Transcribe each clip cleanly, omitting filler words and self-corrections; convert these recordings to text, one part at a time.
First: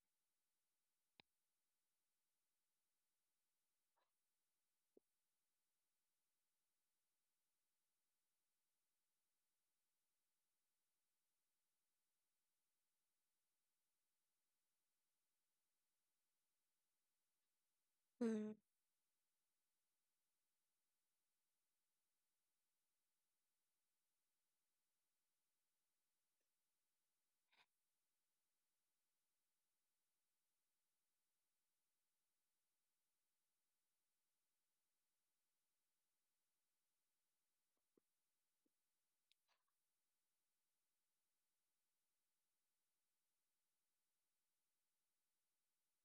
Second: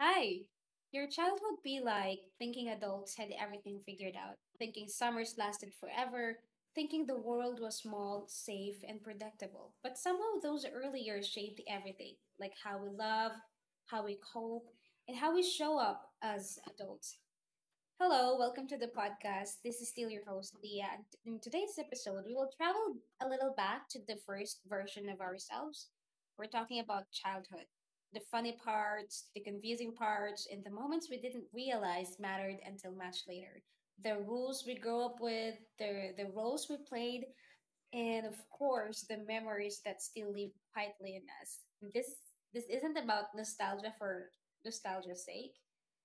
Hi. Your child would be like thinking adults had everything figured out, thinking summers lasted forever, thinking the world was small, safe, and predictable. But somehow those early years shaped everything, like how we love, how we cope, and how we show up as adults. Hello, Mm. welcome to the podcast. This is still your host, Leah. And in today's episode, we will travel a little back to the first version of ourselves. We're talking about childhood, the funny parts, the confusing parts, and the moments we didn't realize mattered until much later. The rules we grew up with, the roles we played, and of course the memories that still live quietly in us. This this isn't about nostalgia for nostalgia's sake.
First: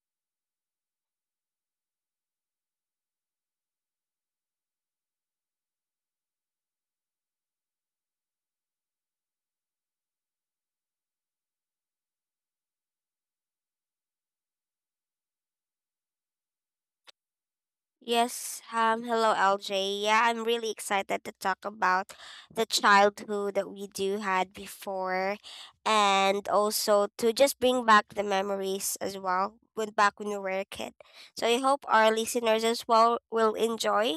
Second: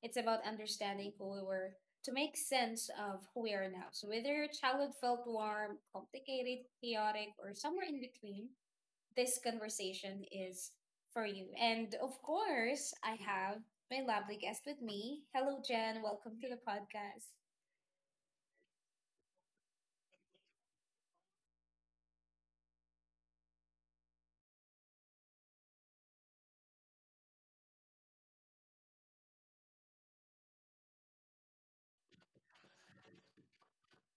It's about understanding who we were to make sense of who we are now. So whether your childhood felt warm, complicated, chaotic, or somewhere in between, this conversation is for you. And of course, I have my lovely guest with me. Hello, Jen. Welcome to the podcast. Yes, hello LJ. Yeah, I'm really excited to talk about the childhood that we do had before, and also to just bring back the memories as well when back when we were a kid. So I hope our listeners as well will enjoy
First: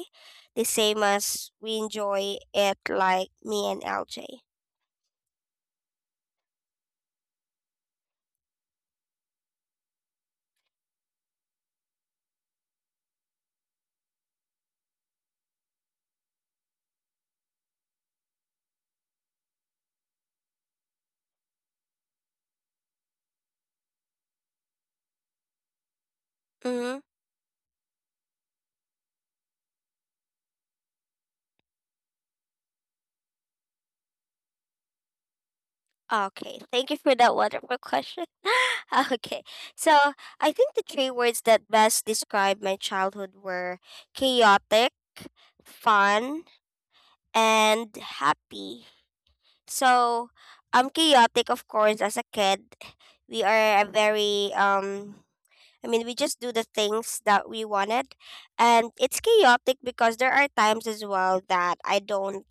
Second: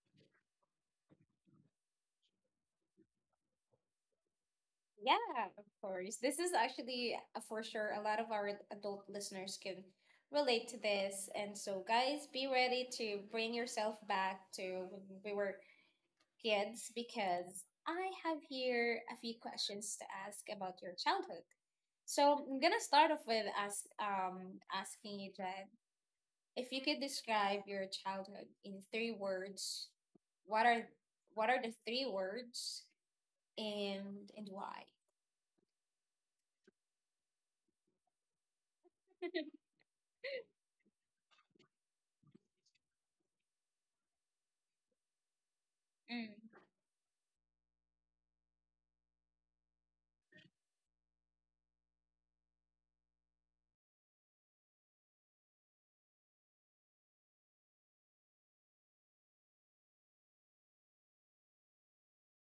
the same as we enjoy it like me and LJ. Yeah, of course. This is actually for sure a lot of our adult listeners can relate to this. And so, guys, be ready to bring yourself back to when we were kids because I have here a few questions to ask about your childhood. So, I'm gonna start off with asking you, Jed, if you Mm-hmm. could describe your childhood in three words, what are what are the three words and why? Okay, thank you for that wonderful question. Okay, so I think the three words that best describe my childhood were chaotic, fun, and happy. So I'm chaotic, of course, as a kid. We are a very I mean we just do the things that we wanted, and it's chaotic because there are times as well that I don't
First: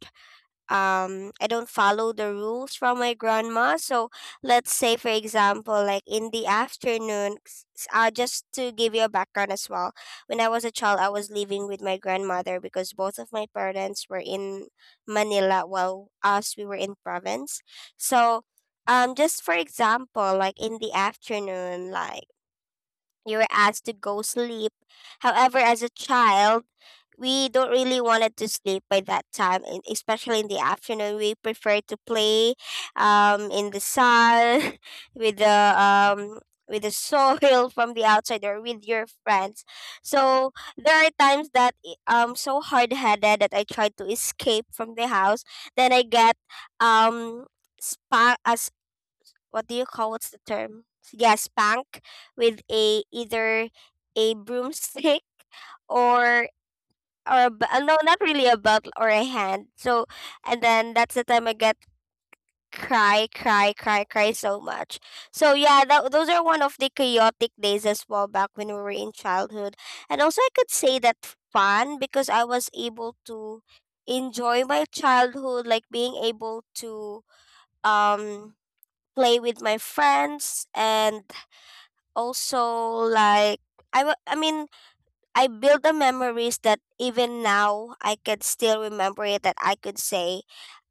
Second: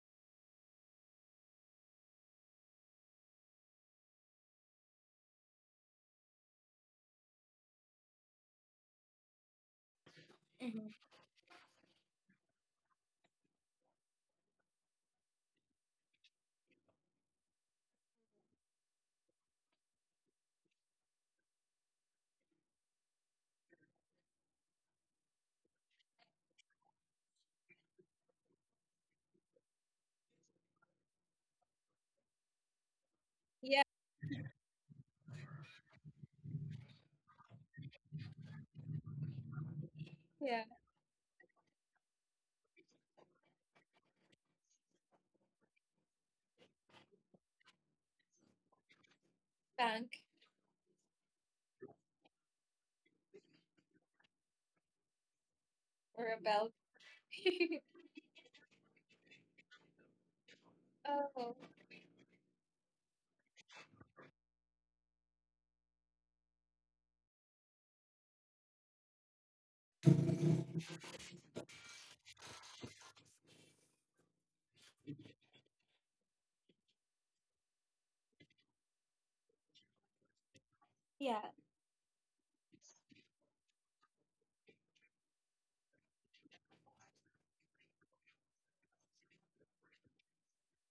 um I don't follow the rules from my grandma. So let's say, for example, like in the afternoon just to give you a background as well. When I was a Mm-hmm. child, I was living with my grandmother because both of my parents were in Manila while us we were in province. So just for example, like in the afternoon, like you were asked to go sleep. However, as a child, we don't really wanted to sleep by that time, and especially in the afternoon. We prefer to play in the Yeah, sun with the soil from the outside, or with your friends. So yeah, there are times that I'm so hard headed that I try to escape from the house. Then I get um spa, as what do you call, what's the term? Yeah, spank with a either a broomstick or a no, not really, a belt or a hand. So and then that's the time I get cry, cry, cry, cry so much. So yeah, those are one of the chaotic days as well back when we were in childhood. And also, I could say that fun because I was able to enjoy my childhood, like being able to um play with my friends. And yeah. also like I mean I build the memories that even now I can still remember it, that I could say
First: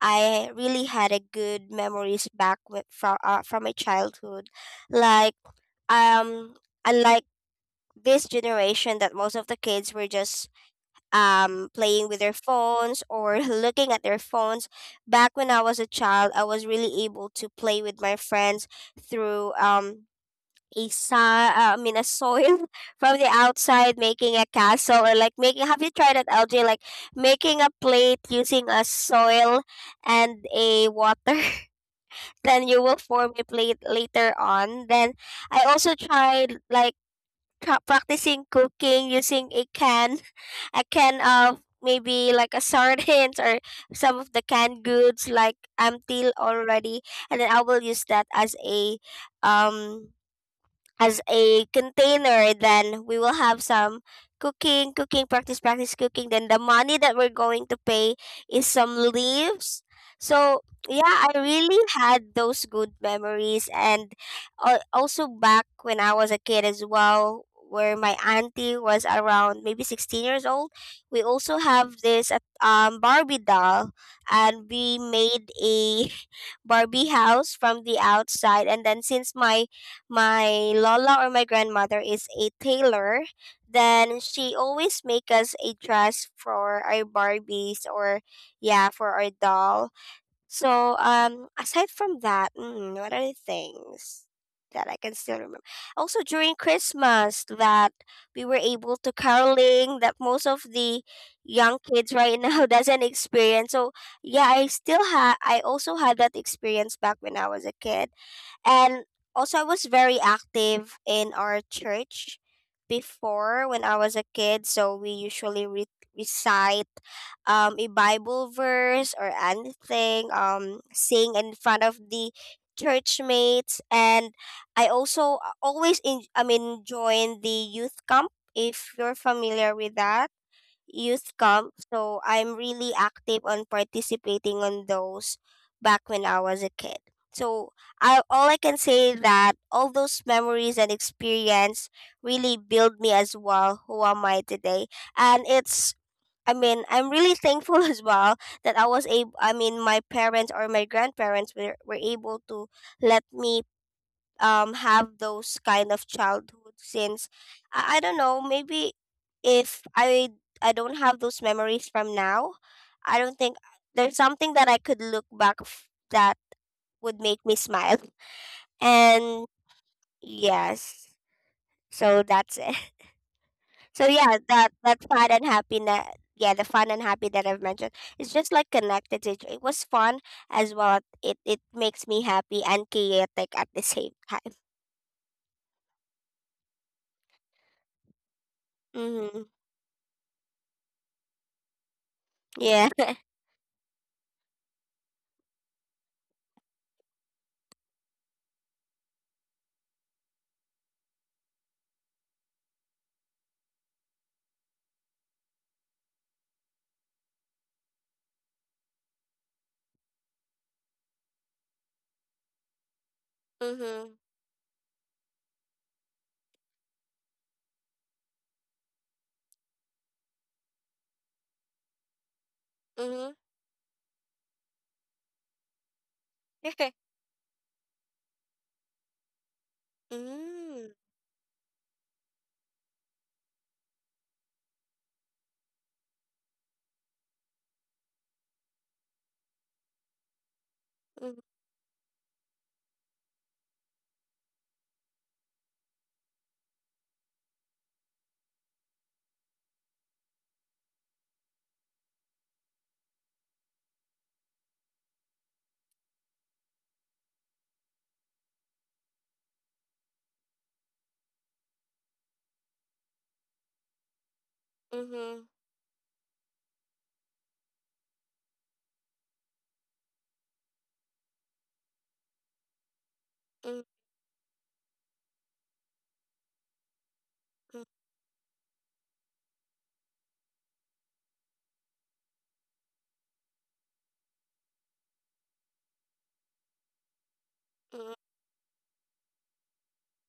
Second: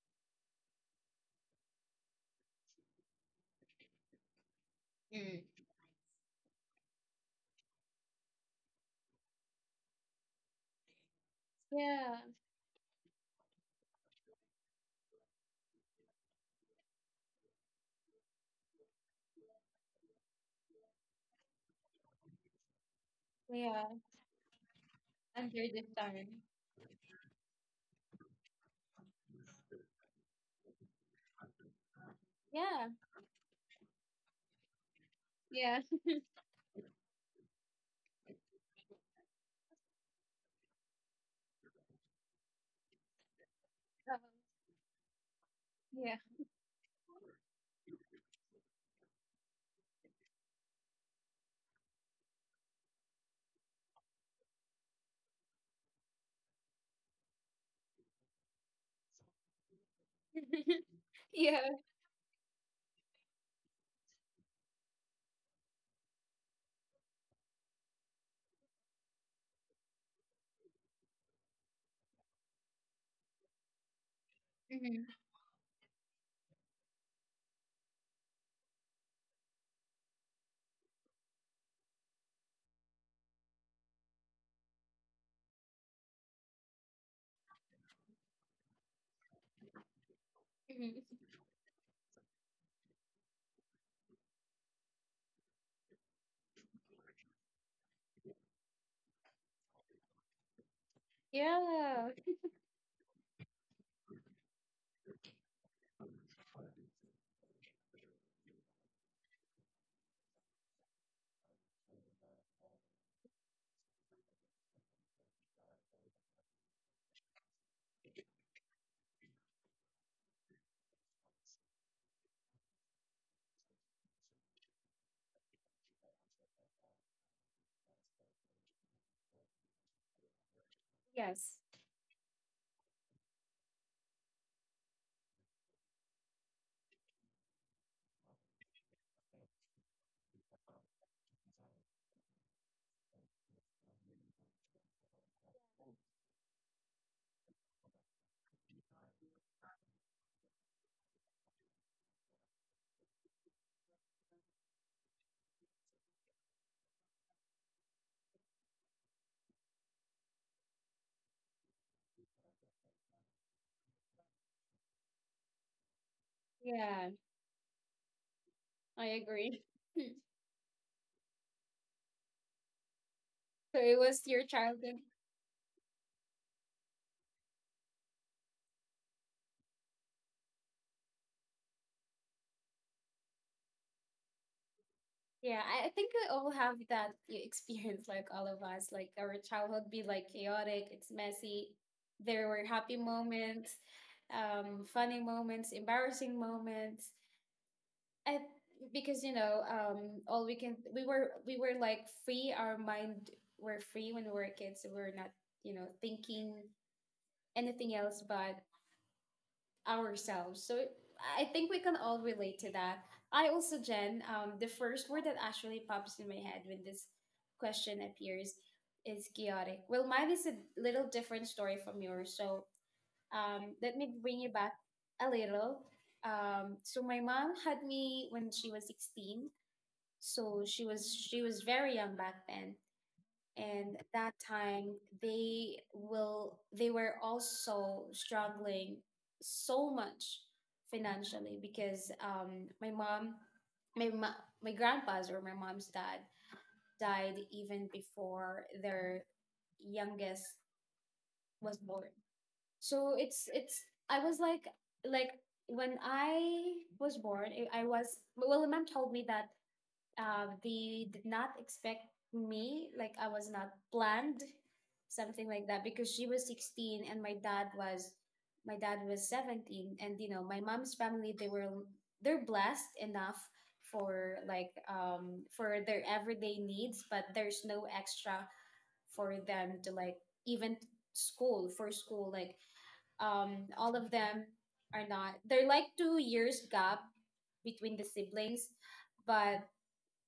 I really had a good memories back from my childhood. Like Mm. um unlike this generation that most of the kids were just playing with Yeah. their phones, or looking at their phones. Back when I was a child, I was really able to play with my friends through a sa I mean a soil from the outside, making a castle, or like making. Have you tried Understand. it, LJ? Like making a plate using a soil and a water, then you Yeah, will form a plate later on. Then I yeah, also tried like practicing cooking using a can, a can of maybe like a sardines, or some um, of the canned goods like yeah. empty already. And then I will use that um as a container, then we will have some cooking, practice cooking. Then the money that we're going to pay is some leaves. So yeah, I Yeah. really had those good memories. And also back when I was a kid as well, where my auntie was around maybe 16 years old, we also have this barbie doll, and we Mm-hmm. made a barbie house from the outside. And then, since my lola, or my grandmother, is a tailor, then she always make us a dress for our barbies, or yeah, for our doll. So Mm-hmm. Aside from that, what other things that I can still remember. Also during Christmas that we were able to caroling, that most of the young Yeah. kids right now doesn't experience. So yeah, I still had, I also had that experience back when I was a kid. And also, I was very active in our church before when I was a kid. So we usually recite a Bible verse or anything, sing in front of the church mates. And I also always join the youth camp, if you're familiar with that youth camp. So I'm really active on participating on those back when I was a kid. So I all I can say that all those memories and experience really build me as well, who am I today. And it's, I mean, I'm really thankful as well that I was able I mean my parents or my grandparents were able to let me have those kind of childhood. Since I don't know, maybe if I, I don't have those memories from now, I don't think there's something that I could look back that Yeah. would make me smile. I And agree. yes, so that's it. So it So was yeah, your that that childhood. fun and happiness, yeah, the fun and happy that I've mentioned, it's just like connected to it was fun as well, it makes me happy and chaotic at the same time. Yeah, I think we all have that experience, like all of us. Like our Mm-hmm. childhood be like chaotic, it's messy. There were Yeah. happy moments, funny moments, embarrassing moments. I, because you know, all we can we were like free, our mind were free when we were kids, so we were not, you know, thinking anything else but ourselves. So I think we can all relate to that. I also, Mm-hmm. Jen, um, the first word that actually pops in my head when this question appears is chaotic. Well, mine is a little different story from yours. So Mhm. um, let me bring you back a little. Um, so my mom had me when she was 16. So she Mm. was she was very young back then. And at that time, they were also struggling so much Mhm. financially because um, my mom, my grandpa's, or my mom's dad, died even before their youngest was born. So it's, I was like, when I was born, I was, well, my mom told me that they did not expect me, like I was not planned, something Mhm. like that, because she was 16 and my dad was 17. And you know, my mom's family, they were, they're blessed enough for, like, um, for their everyday needs, but there's no extra for them to like even school, for school, like um, all of them are not, they're like 2 years gap between the Mhm. siblings. But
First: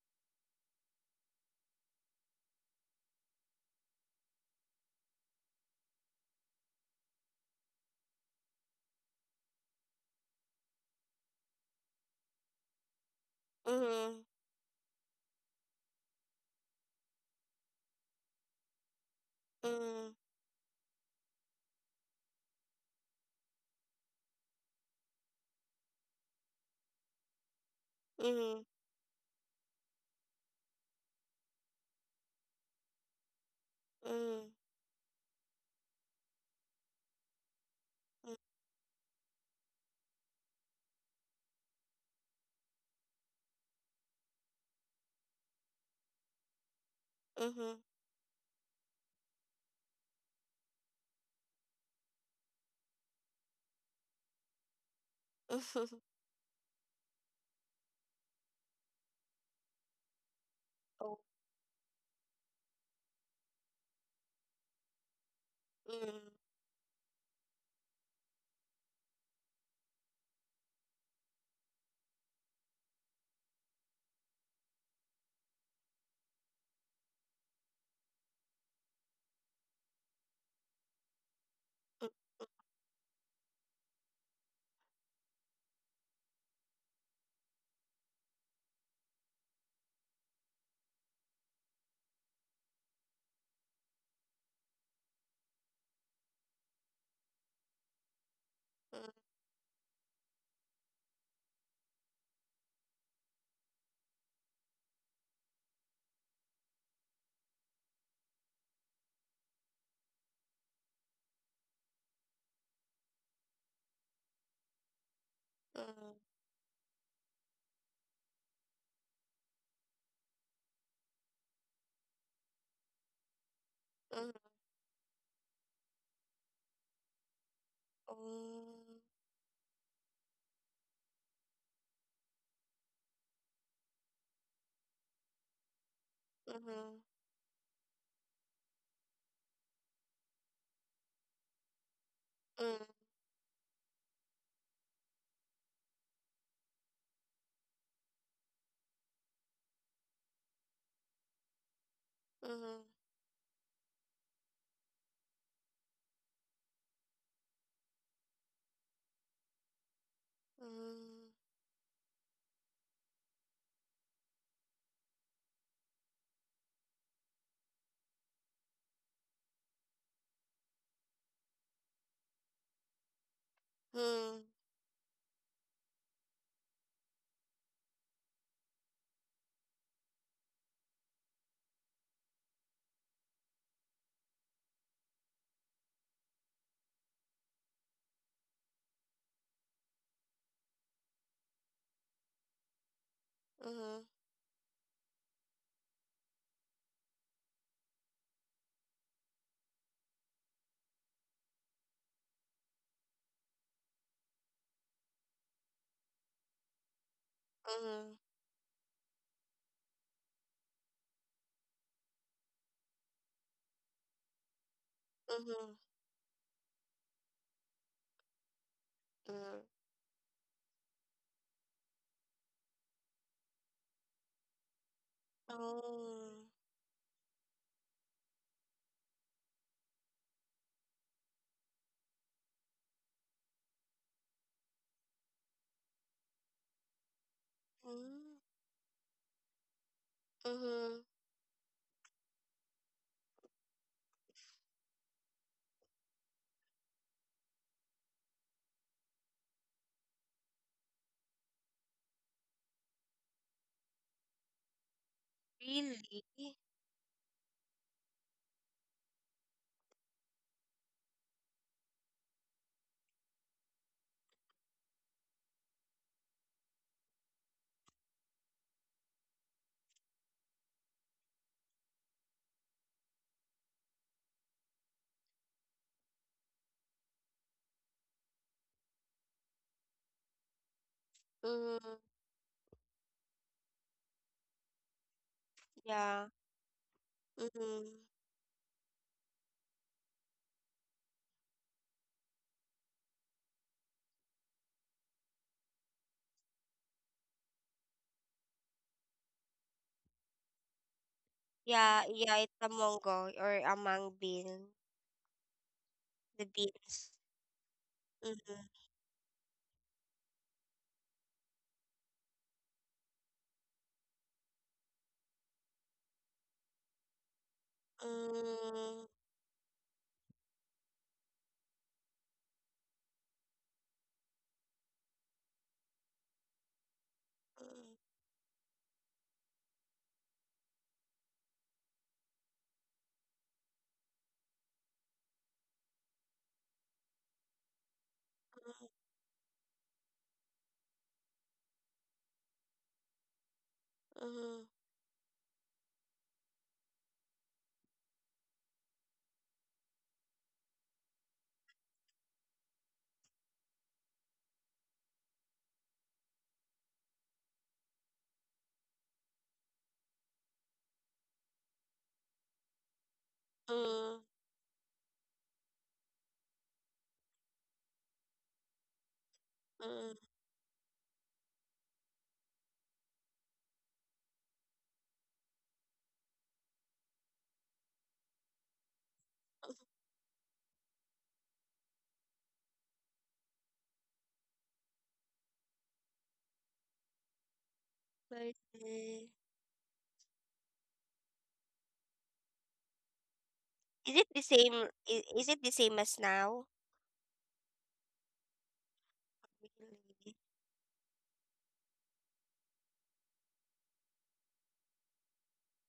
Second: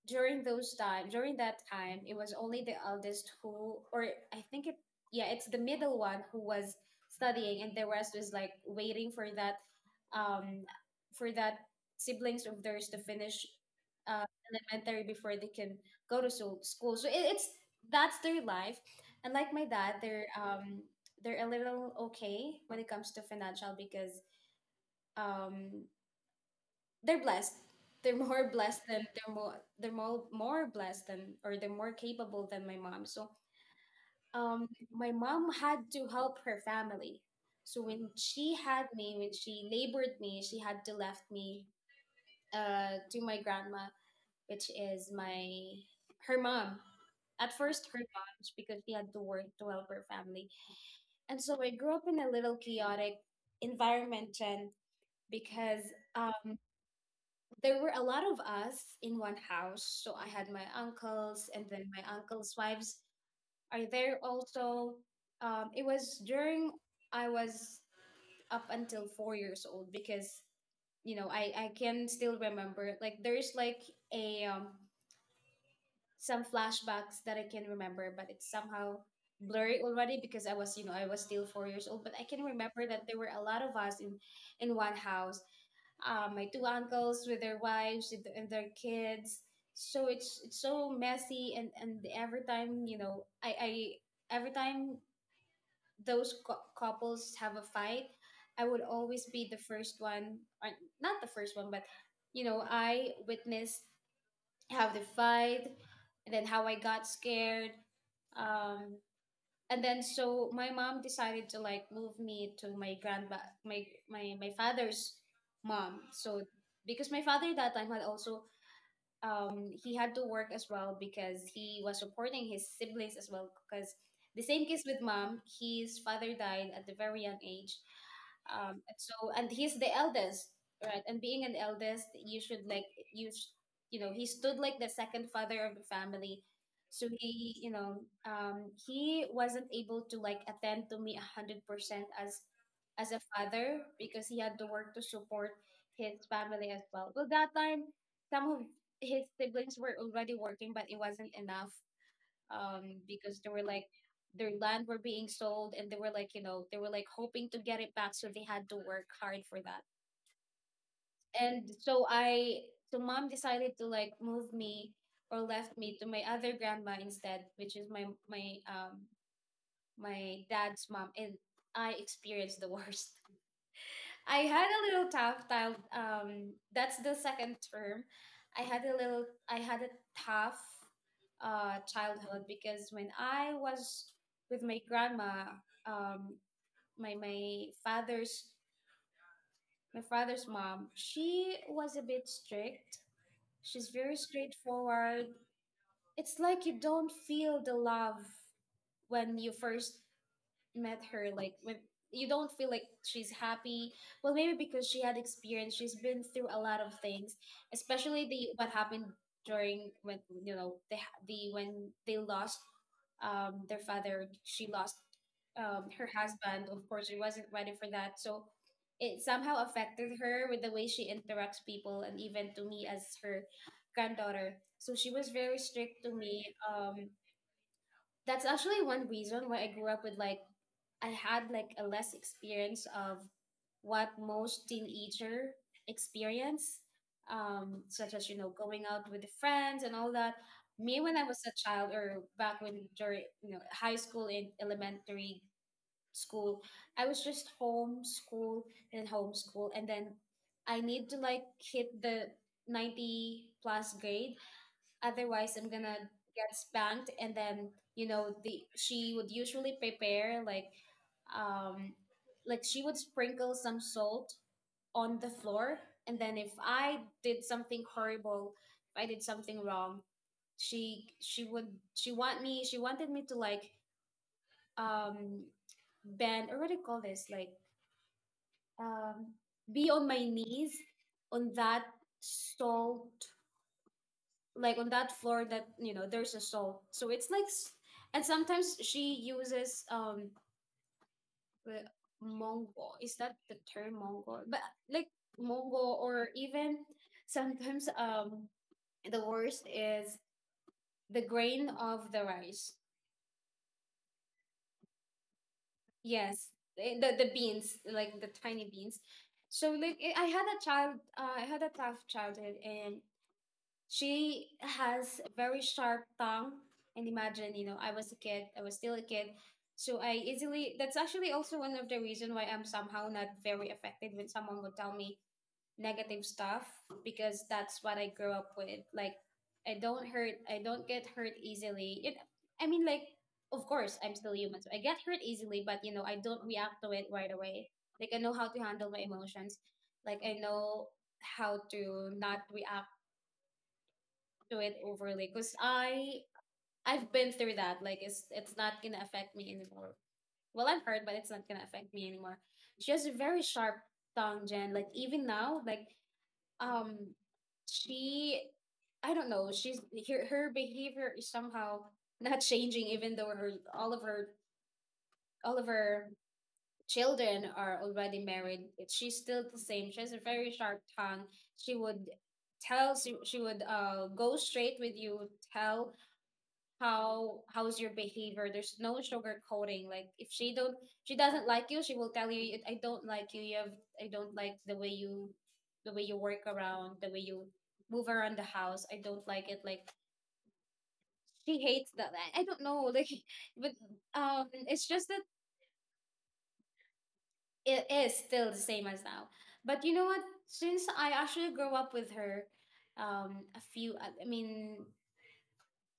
during that time, it was only the eldest who, or I think it, yeah, it's the middle one who was studying, and the rest was like waiting for that um, for that siblings of theirs to finish Mhm. uh, elementary before they can go to school. So it, it's that's their life. And like my dad, Mhm. they're um, they're a little okay when it comes to financial because um, they're blessed. They're Mhm. more Mhm. blessed than, they're more, they're more blessed than, or they're more capable than my mom. So Mhm. um, my mom had to help her family. So when Mhm. she had me, when she labored me, she had to left me to my grandma, which is my, her mom. At Mhm. first her mom, because she had to work to help her family. And so I grew up in a little chaotic environment, Jen, because there were a lot of us in one house. So I had my Oh. uncles, and then my uncles' wives are there also. It Mm. was during, I was up until 4 years old because you know, I can still remember. Like there's like a some flashbacks that I can remember, but it's somehow blurry already because I was, you know, I was still 4 years old, Mm. but I can remember that there were a lot of us in one house, my two uncles with their wives and their kids. So it's so messy, and every time, you know, I every time those couples have a fight, I would Mm. always be the first one, or not the first one, but you know, I witnessed how they fight, and then how I got scared. Um, and then so my mom decided to like move me to my grandma, my father's mom. Mm. So because my father that time had also, he had to work as well because he was supporting his siblings as well. Because Mhm. the Mm. same case with mom, his father died at a very young age. And Oh. so, and he's the eldest, right? And being an eldest, you should like, you, sh- you know, he stood like the second father of the family. So Mhm. he, you know, he wasn't able to like attend to me 100% Mhm. as a father because he had to work to support his family as well. Well, that time, some of his siblings were already working, but it wasn't enough Mhm. Because they were like their land were being sold, and they were like, you know, they were like hoping to get it back, so they had to work hard for that. Mhm. And so I, so mom decided to like move me, or left me to my other grandma instead, which is my, my dad's mom, and I experienced the worst. I Mhm. had a little tough time. That's the second term. I had a little. I had a tough childhood because when I was with my grandma, um, my my father's my father's mom, she was a bit strict. She's Mhm. very straightforward. It's like you don't feel the love when you first met her, like, when you don't feel like she's happy. Well, maybe because she had experience, she's been through a lot of things, Mhm. especially the what happened during, when you know, the when they lost um, their father, she lost Mhm. um, her husband. Of course, she wasn't ready for that. So it Mhm. somehow affected her with the way she interacts people, and even to me as her granddaughter. So she was very strict to me. Oh. Um, that's actually one reason why I grew up with, like, I had like a less experience of what most teenager experience, such as, you Mhm. know, going out with the friends and all that. Me, Mhm. when I was a child, or back when during, you know, high school and elementary school, I was just home school, and then I need to like hit the 90 plus grade, otherwise I'm gonna get Really? spanked. And then, you know, the, she would usually prepare, like um, like she would sprinkle some salt on the floor. And then if I did something horrible, if I did something wrong, she would she want me, she wanted me to like um, bend, or what do you call this, like um, be on my knees on that Mhm. salt, like on that floor, that you know, Yeah. there's a soul, so it's like Mhm. and sometimes she uses um, the mongo, is that the term, mongo, but like mongo, or even sometimes um, the worst is the grain Yeah, of the yeah, it's rice. a mongo or a mung bean, Yes, the eh, beans. The beans, like the tiny Mhm. beans. So like, eh, I had a tough childhood. And she has a very sharp tongue. And imagine, you know, I was a kid, I was still a Mm, kid. So I easily, that's actually also one of the reason why I'm somehow not very affected when someone would tell me negative stuff, because that's what mm, I grew up with. Like, I don't get hurt easily. It, I mean, like, of course, I'm still human, so I get hurt easily, but, you know, I don't react to it right away. Like, I know how to handle my emotions. Like, I know how to not react, do mm, it overly, because I've been through that. Like it's not gonna affect me anymore. Well, I'm hurt, but it's not gonna affect me anymore. She has a very sharp tongue, Jen. Like even now, like um, she, I don't know. She's, her behavior is somehow not changing, even though her mm, all of her children are already married. She's still the same. She has a mm. very sharp tongue. She would she would go straight with you, tell how's your behavior. There's no sugar coating. Like if she doesn't like you, she will tell you, "I don't like you. You have I don't like the way you work around, the way you move around the I house. I don't see. like it." Like she hates that. I don't know. Like but Is it the it's same? just that Is it the same as now? it is still the same as now. But you know what, Really? since I actually grew up with her a few I mean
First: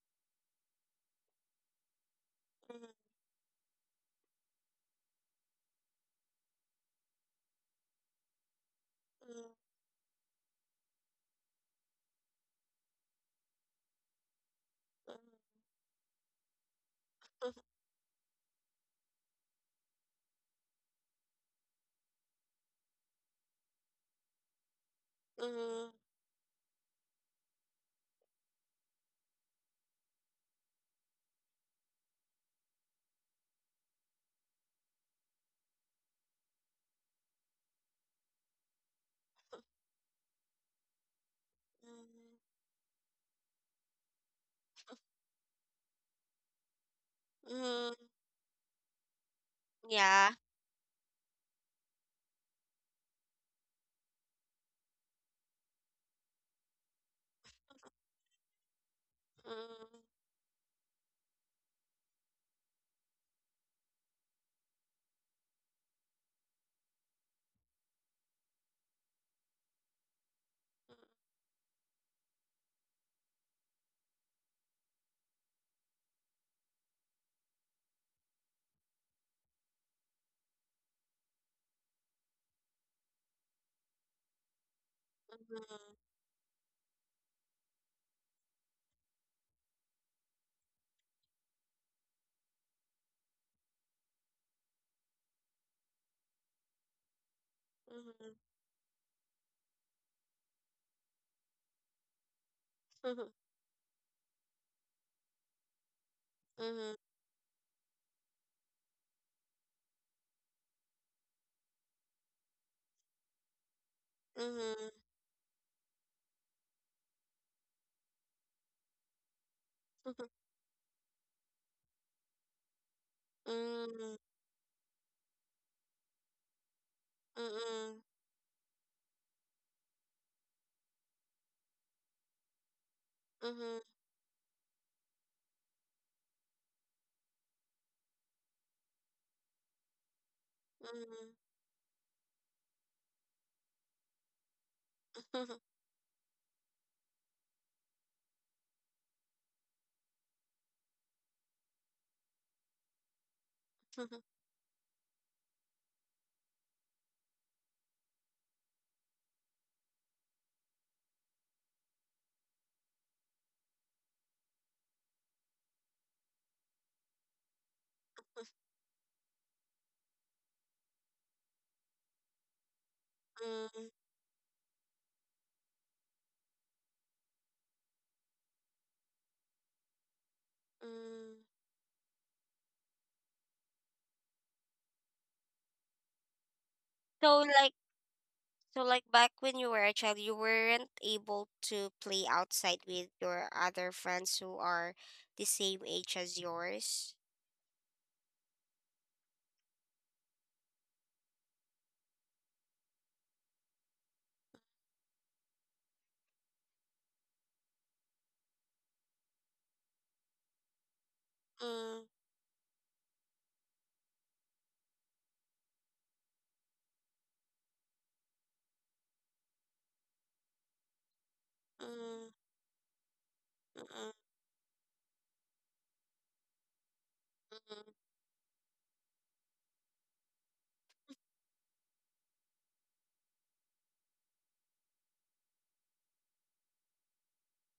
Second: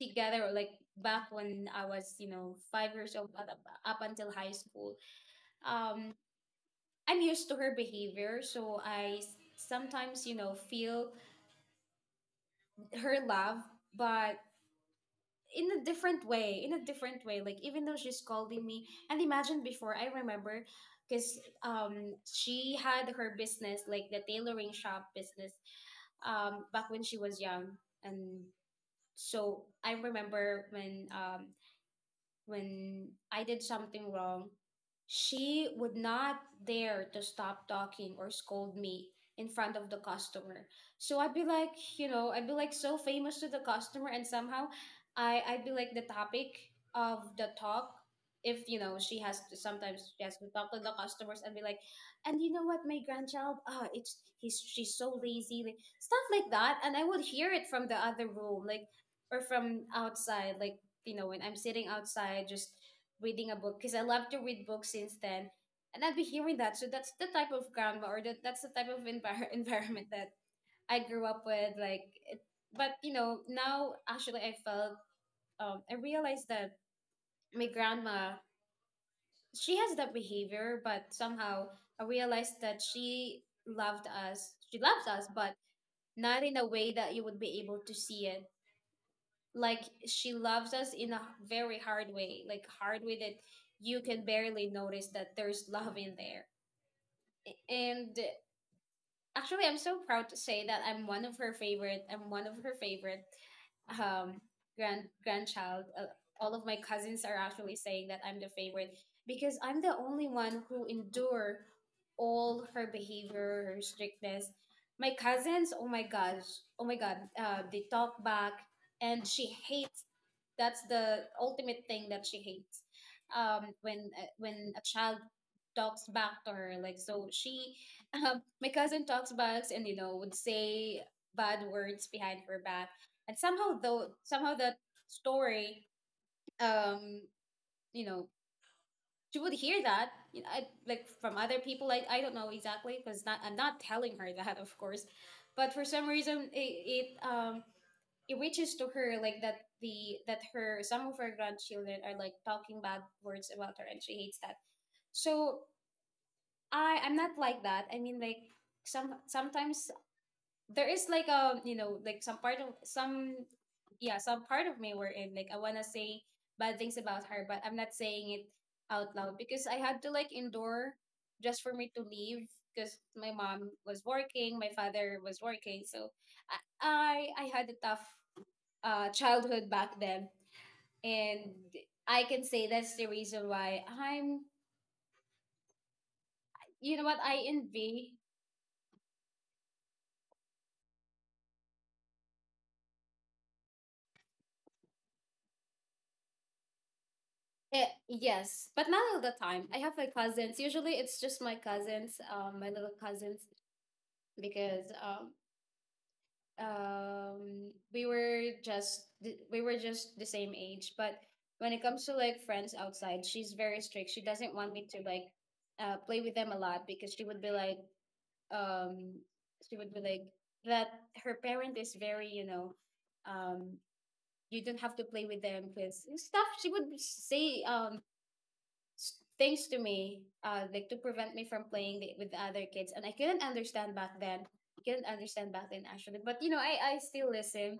together, like back when I was, you know, Mm, 5 years old, up until high school. Um, I'm used to her behavior, so sometimes, you know, feel her love, but mm, in a different way, in a different way. Like mm, even though she's scolding me, and imagine before, I remember because she had her business, like the tailoring shop business mm, back when she was young. And so I remember when I did something wrong, she would not dare to stop talking or scold me in front of the customer. So I'd be like, you know, mm, I'd be like so famous to the customer, and somehow I'd be like the topic of the mm, talk. If you know, she has to sometimes she yeah. has to talk to the customers and be like, and you know what, my grandchild, ah, it's he's she's so lazy, like stuff like that. And I would hear it from the other room, like or from Mm, outside, like you know, when I'm sitting outside just reading a book because I love to read books since then, and I'd be hearing that. So that's the type of grandma, or that that's the type of environment that I grew up with. It, but you know, now actually I felt I realized that my grandma, she has that behavior, but somehow I realized that she loved us. She loves us, but mhm, not in a way that you would be able to see it. Like she loves us in a very hard way, like hard way that you can barely notice that there's love in there. And mhm, actually, I'm so proud to say that I'm one of her favorite. I'm one of her favorite mhm, um grandchild. All of my mhm, cousins are actually saying that I'm the favorite because I'm the only one who endure all her behavior, her strictness. mhm, My cousins, oh my gosh, oh my god, they talk back, and she hates. mhm, That's the ultimate thing that she hates. Mm, When a child talks back to her, like so she mhm, my cousin talks back and you know would say bad words behind her back. And mhm, somehow, though somehow that story, um you know, she would hear that, you know, like from other people. I don't know exactly because not I'm not telling her that, of course. But for some reason it it reaches to her like that, the that her, some of her grandchildren, are like talking bad words about her, and she mhm, hates that. So I'm not like that. I mean, like, sometimes there is like a, you know, like some part of some, yeah, some part of me were in, like I wanna say bad things about her, but I'm not saying it out loud because I had to like endure just for me to leave. Because my mom mm, was working, my father was working, so I had a tough childhood back then. mm. And I can say that's the reason why I'm, you know what, So I like, envy. so like back when you were a child, you weren't able to play outside with your other friends who are the same age as yours. Eh, yes, but not all the time. I have my cousins. Usually, it's just my cousins, my little cousins, because we were we were just the same age. But when it Mm, comes to like friends outside, she's very strict. She doesn't want me to like play with them a lot because she would be like, um, she would be like that. Her parent is very, mm, you know, um, mm, you don't have to play with them because stuff. She would say mm, things to me, like to prevent me from playing with the other kids. And I couldn't understand back then. Couldn't understand back then actually, but you know, I still listen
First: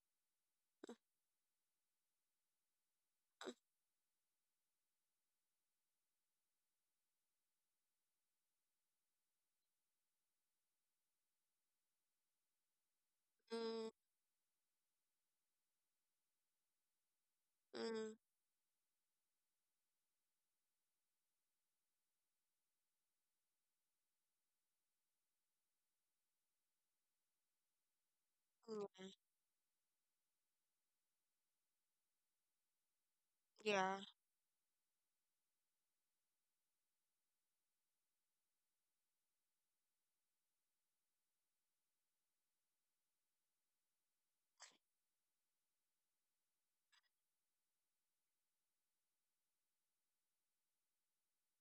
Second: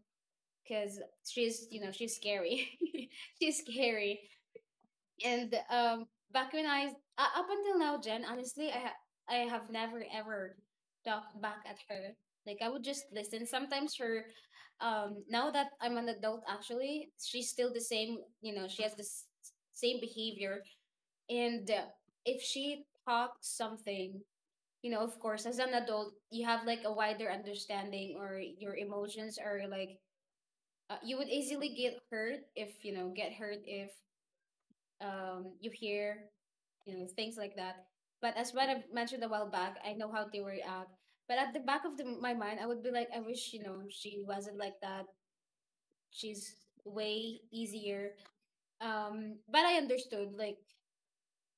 because she's, you know, she's scary, she's scary. And back when I up until now, Jen, honestly, I have never ever talked back at her. Like I would just listen. mm, Sometimes her now that I'm an adult actually, she's still the mm, same, you know, she has same behavior. And if she talks something, you know, of course as an adult you have like a wider understanding, or your mm, emotions are like you would easily get hurt if, you know, get hurt if yeah. You hear, you know, things like that. But as what I mentioned a while back, I know how they react, but at the back of my mind I would be like, I wish, you know, she wasn't like that. She's way easier. But I understood, like,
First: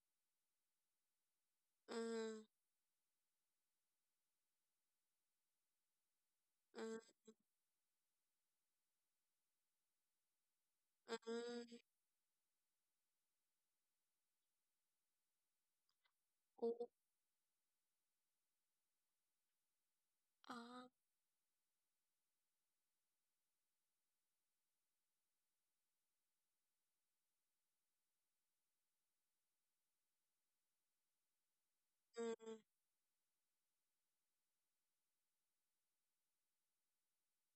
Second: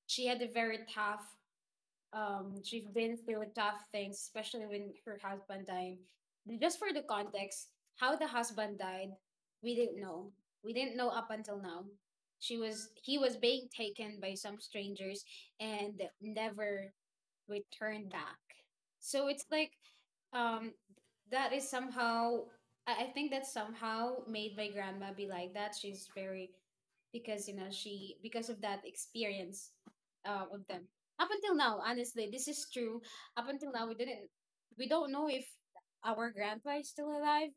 she had a very tough Mm, she's been through tough things, especially when her husband died. Just for mm. the context, how the husband died, we didn't know. We didn't know up until Mm, now. She was he was being taken by some strangers and oh, never return back. So it's like um ah, that is somehow, I think that somehow made my grandma be like that. She's very because, you know, she, because of that experience of them, up until now. Honestly, this mm, is true. Up until now, we don't know if our grandpa is still alive,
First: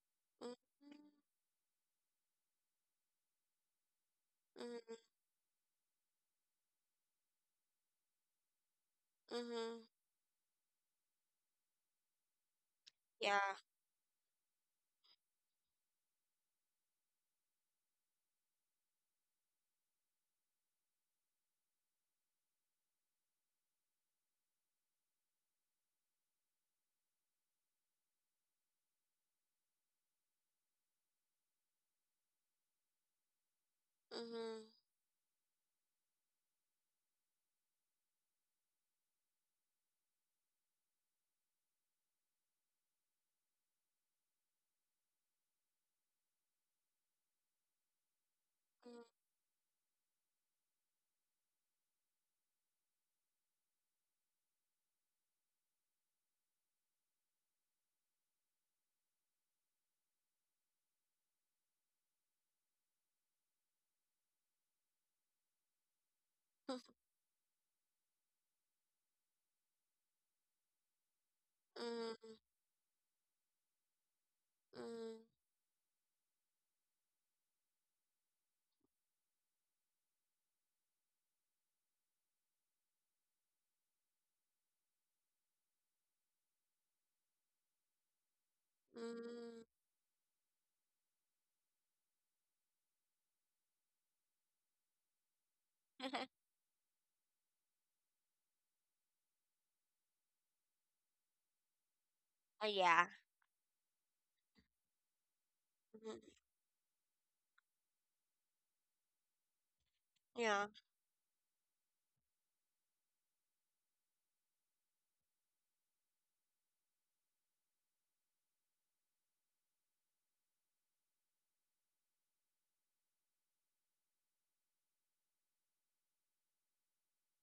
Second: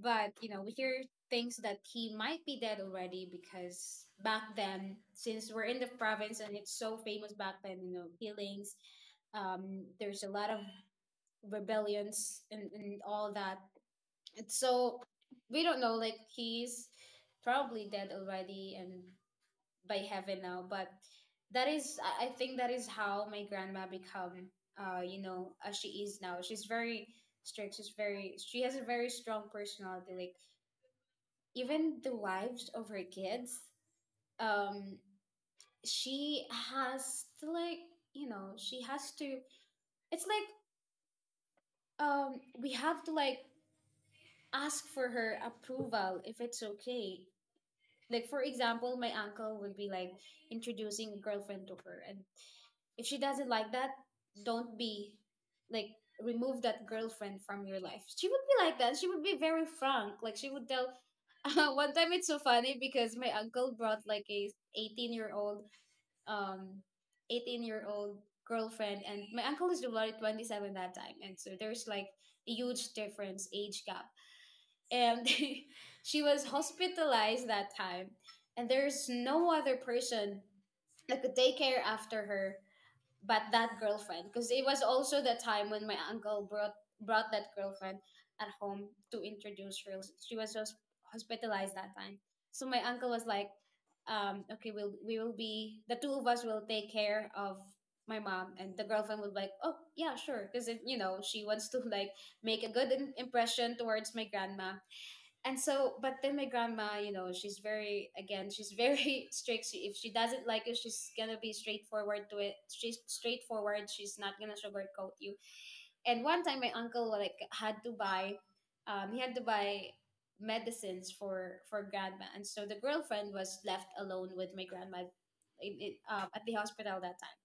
but, you mm, know, we hear things that he might be dead already because back then, mm, since we're in the province and it's so famous back then, you know, healings, mm, there's a lot of rebellions and all yeah, that. And so we don't know, like, he's probably dead already and by heaven now. But that is, I think that is how my grandma become, you know, as she is now. She's very strict. She has a very strong personality. Like, even the wives of her kids mm, um she has to like, you know, she has to, it's like we have to like ask for her approval if it's okay. Like for example, mm, my uncle would be like introducing a girlfriend to her, and if she doesn't like that, don't be like remove that girlfriend from your life. She would be like that. She would be very frank. Like she would tell. One time, it's so funny because my uncle brought like a 18-year-old um 18-year-old girlfriend, and my uncle is already 27 that time, and so there's like mm, a huge difference, age gap. mm, And she was hospitalized that time, and there's no other person that could take care after her but that girlfriend, because it was also the time when my uncle brought that girlfriend at home to mm. introduce her. She was just hospitalized that time, so my uncle was like, um, okay, we will, be the two of us will take care of my mom. And the girlfriend was like, oh, yeah, sure, because, you know, she wants to like make Uh, a good yeah, impression towards my grandma. And so but mm, then my grandma, you know, she's very, again, she's very strict. If she doesn't like yeah. you, she's gonna be straightforward to it. She's straightforward. She's not gonna sugarcoat you. And one time my uncle like had to buy he had to buy medicines for grandma. And so the girlfriend was left alone with my grandma at the hospital that time.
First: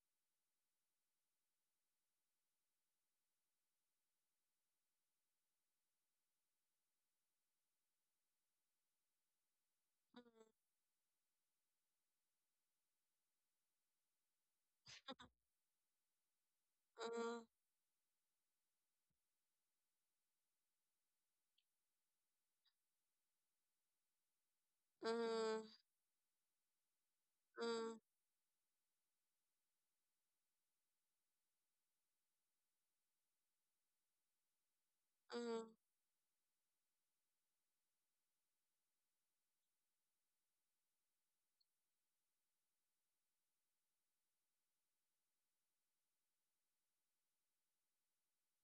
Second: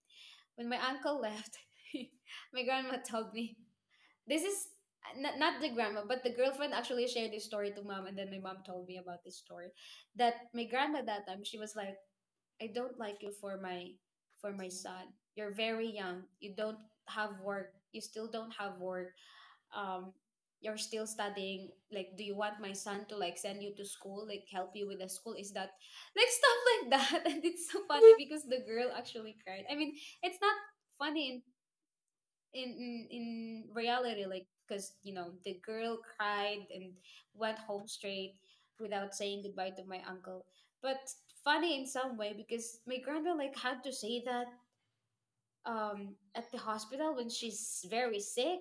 When my uncle left, my grandma told me this is not, not the grandma, but the girlfriend actually shared this story to mom, and then my mom told me about this story. That my grandma that time, she was like, "I don't like you for my, for my son. You're very young. You don't have Mm, work. You still don't have work. Um, you're still studying. Like, do you want my son to like send you to school? Like, help you with the school? Is that mm, like stuff like that?" And it's so mm, funny because the girl actually cried. I mean, it's not funny in reality, like, because you know mm, the mm, girl cried and went home straight without saying goodbye to my uncle, but funny in some way because my grandma like had to say that at the hospital when she's very sick.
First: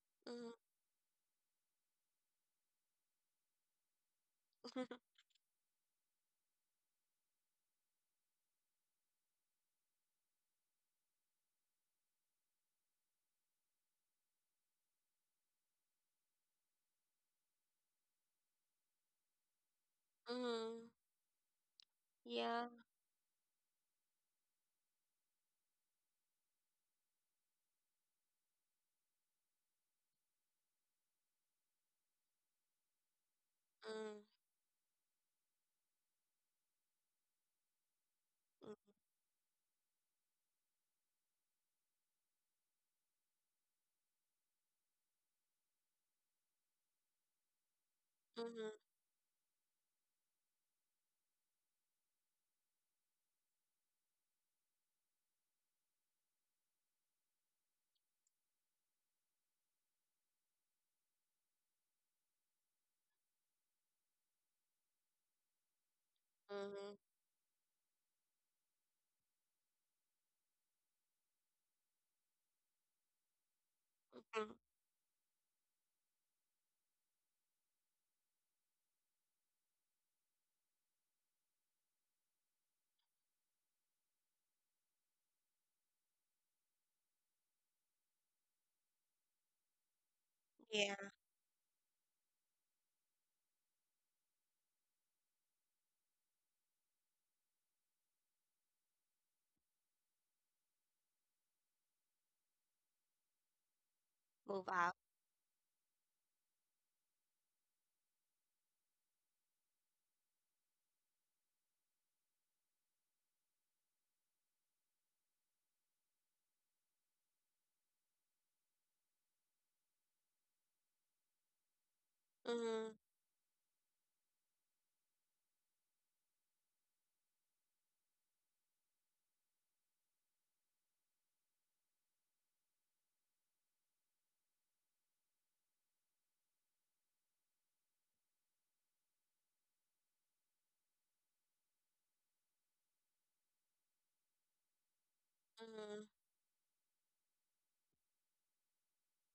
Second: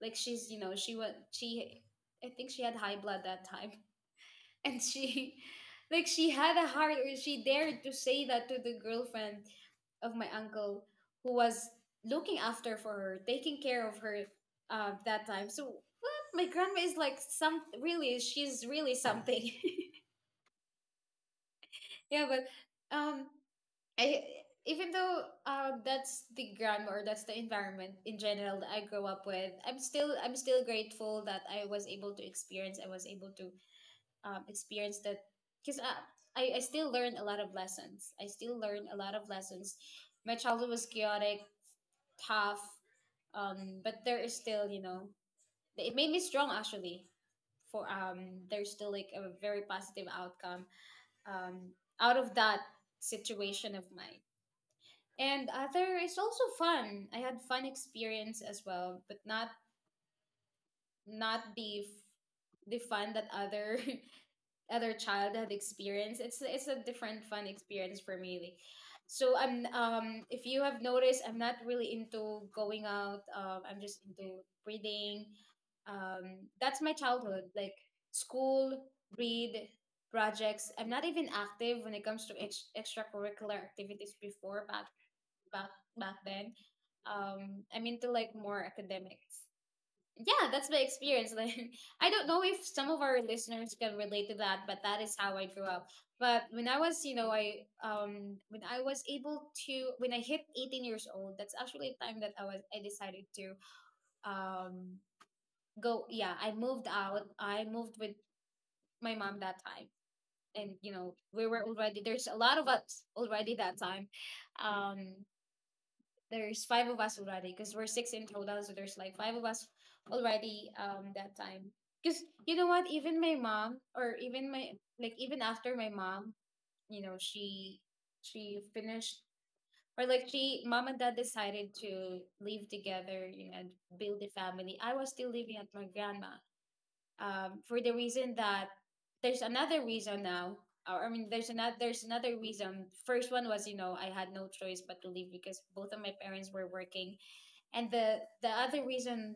Like, she's mm, you know she was she I think she had high blood that time and she, like, she had a heart, or she dared to say that to the girlfriend of my uncle who was looking after for her, taking care of her that time. So what? My grandma is like some really. She's really something. mm, Yeah, but yeah, um, I, even though that's the grandma or that's the environment in general that I grew up with, I'm still grateful that I was able to experience. I was able to mm, experience that because I still learn a lot of lessons. I still mm, learn a lot of lessons. My childhood was chaotic, tough, but there is still, you know, it made me strong actually. For there's still mm, like a very positive outcome, um out of that situation of mine. And other is also fun. I had fun experience as well, but not not the f- the fun that other other child had experienced. It's a mm, different fun experience for me. Like, so I'm if you have noticed, I'm not really into going out. I'm just into mm, reading. That's my childhood. Like, school, read, projects. I'm not even active when it comes to extracurricular activities before back back then. I'm into like more academics, yeah, that's my yeah, experience. Like, I don't know if some of our listeners can relate to that, but that is how I grew up. But when I was, you know, I when I was able to, when I hit 18 years old, that's actually the time that I decided to move out. um go. Yeah, I moved out. I moved with my mom that time. And you know, we were already, there's a lot of us already that time. Um there's five of us already, because we're six in total, so there's like five of us already that time, because you know what, Mm, even my mom or even my like even after my mom, you know, she finished, or like she, mom and dad decided to live together, you know, and build a family. I was still living at my grandma, for the reason that there's another reason now, or I mean there's another, there's another reason. First one was, you know, I had no choice but to leave because both of mm, my parents were working, and the other reason,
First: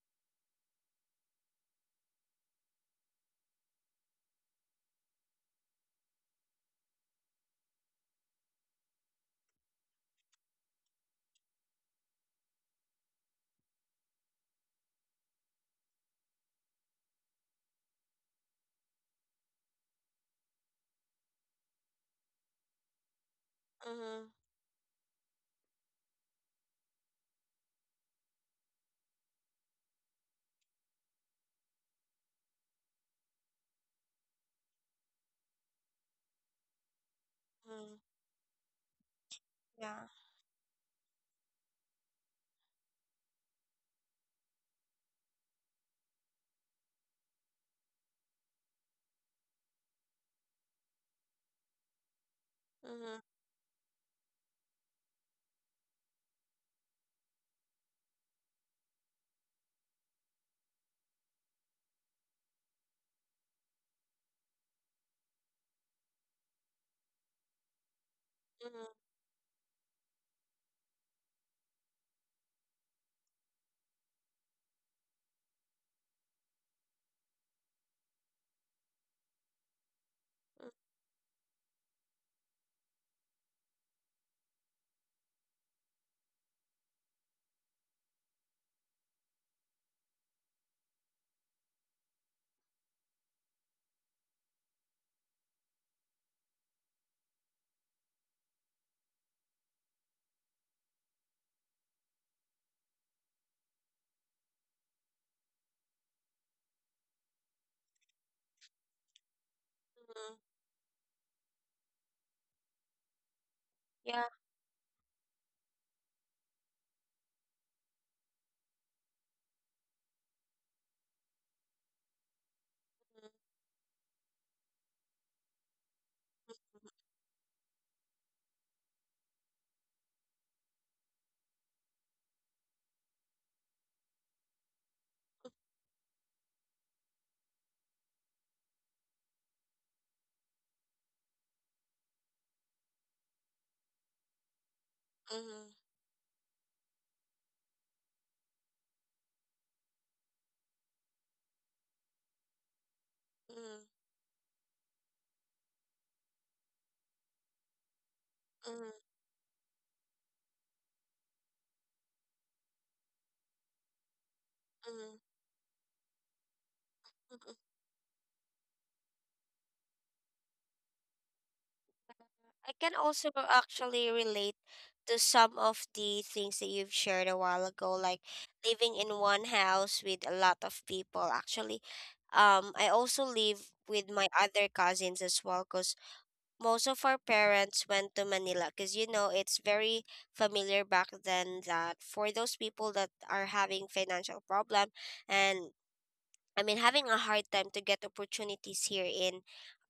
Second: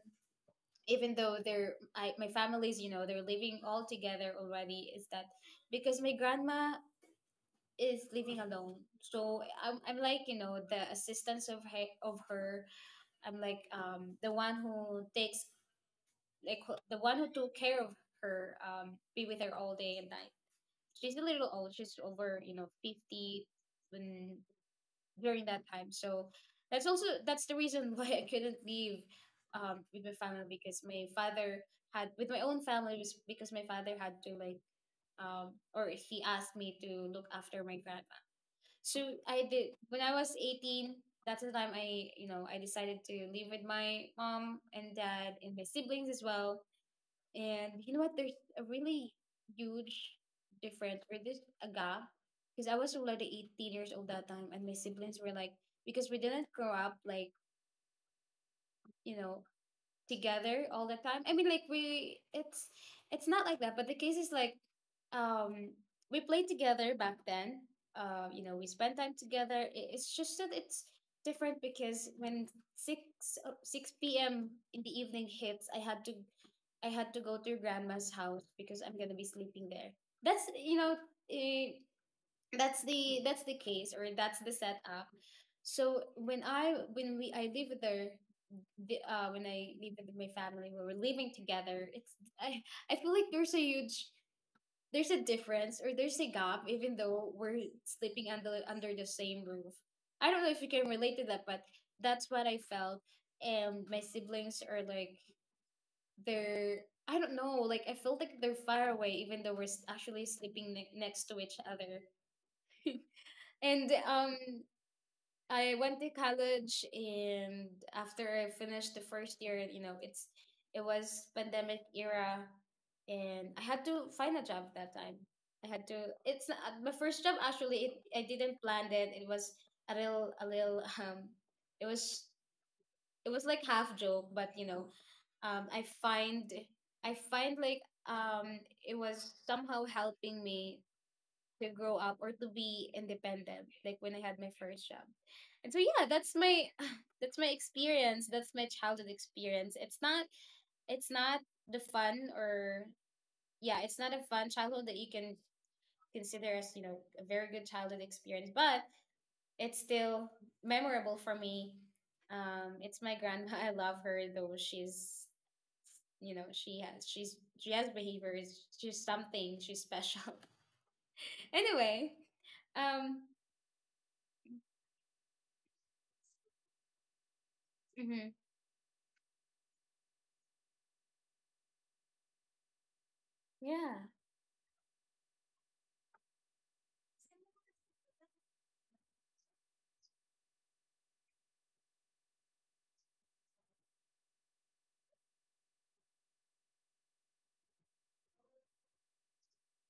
even though they're, I, my families, you know, they're living all together already, is that because my grandma is living alone. So I'm like, you know, the assistance of her, of her, I'm like the one who takes, like the one who took care of her, be with her all day and night. She's a little old, she's over, you know, 50 mm, when, during that time. So that's also that's the reason why I couldn't leave with my family, because my father had, with my own family, was because my father had to, like, or he asked me to look after my mm, grandma. So I did. When yeah, I was 18, that's the time I, you know, I decided to live with my mom and dad and my siblings as well. And you know what? There's a really huge difference, or this a gap, because I was mm, already 18 years old that time, and my siblings were like, because we didn't grow up like, you know, together all the time. I mean, like we, it's not like that. But the case is like, um, we played together back then. You know, we spent mm, time together. It's just that it's different because when six six p.m. in the evening hits, I had to, I had to go to your grandma's house because I'm gonna be sleeping there. That's, you know, eh, that's the case, or that's the setup. So when I when we I live with her, when I live with my family, when we're living together, it's, I I feel like there's a huge, there's a difference, or there's a gap even though we're sleeping under under the same roof. I don't know if you can relate to that, but that's what I felt. And my siblings are like, they're, I don't know, like I felt like they're far away, even though we're actually mm, sleeping next to each other. And yeah. I went to college, and after I finished the first year, you know, it's, it was pandemic era, and I had to find a job that time. I had to. It's Mm, not, my first job actually. It, I didn't plan it. It was a little, a little. It was, it was like half joke, but you know, um, I find I find like um it was somehow helping me to grow up or to be independent, like when I had my first job. And mm, so yeah, that's my that's my experience. That's my childhood experience. It's not, it's not the fun, or yeah, mm, it's not a fun childhood that you can consider as, you know, a very good childhood experience. But mm, it's still memorable for me. It's my grandma. I love her though. mm, mm. She's, you know, she has behaviors. She's something. She's special. Anyway, I can um, also actually relate to some of the things that you've shared a while ago, like mhm, living in one house with a lot of people. Actually, I also live yeah, with my other cousins as well, because most of our parents went to Manila, because you know it's very familiar back then, that for those people that are having financial problem and, I mean, having a hard time to get opportunities here in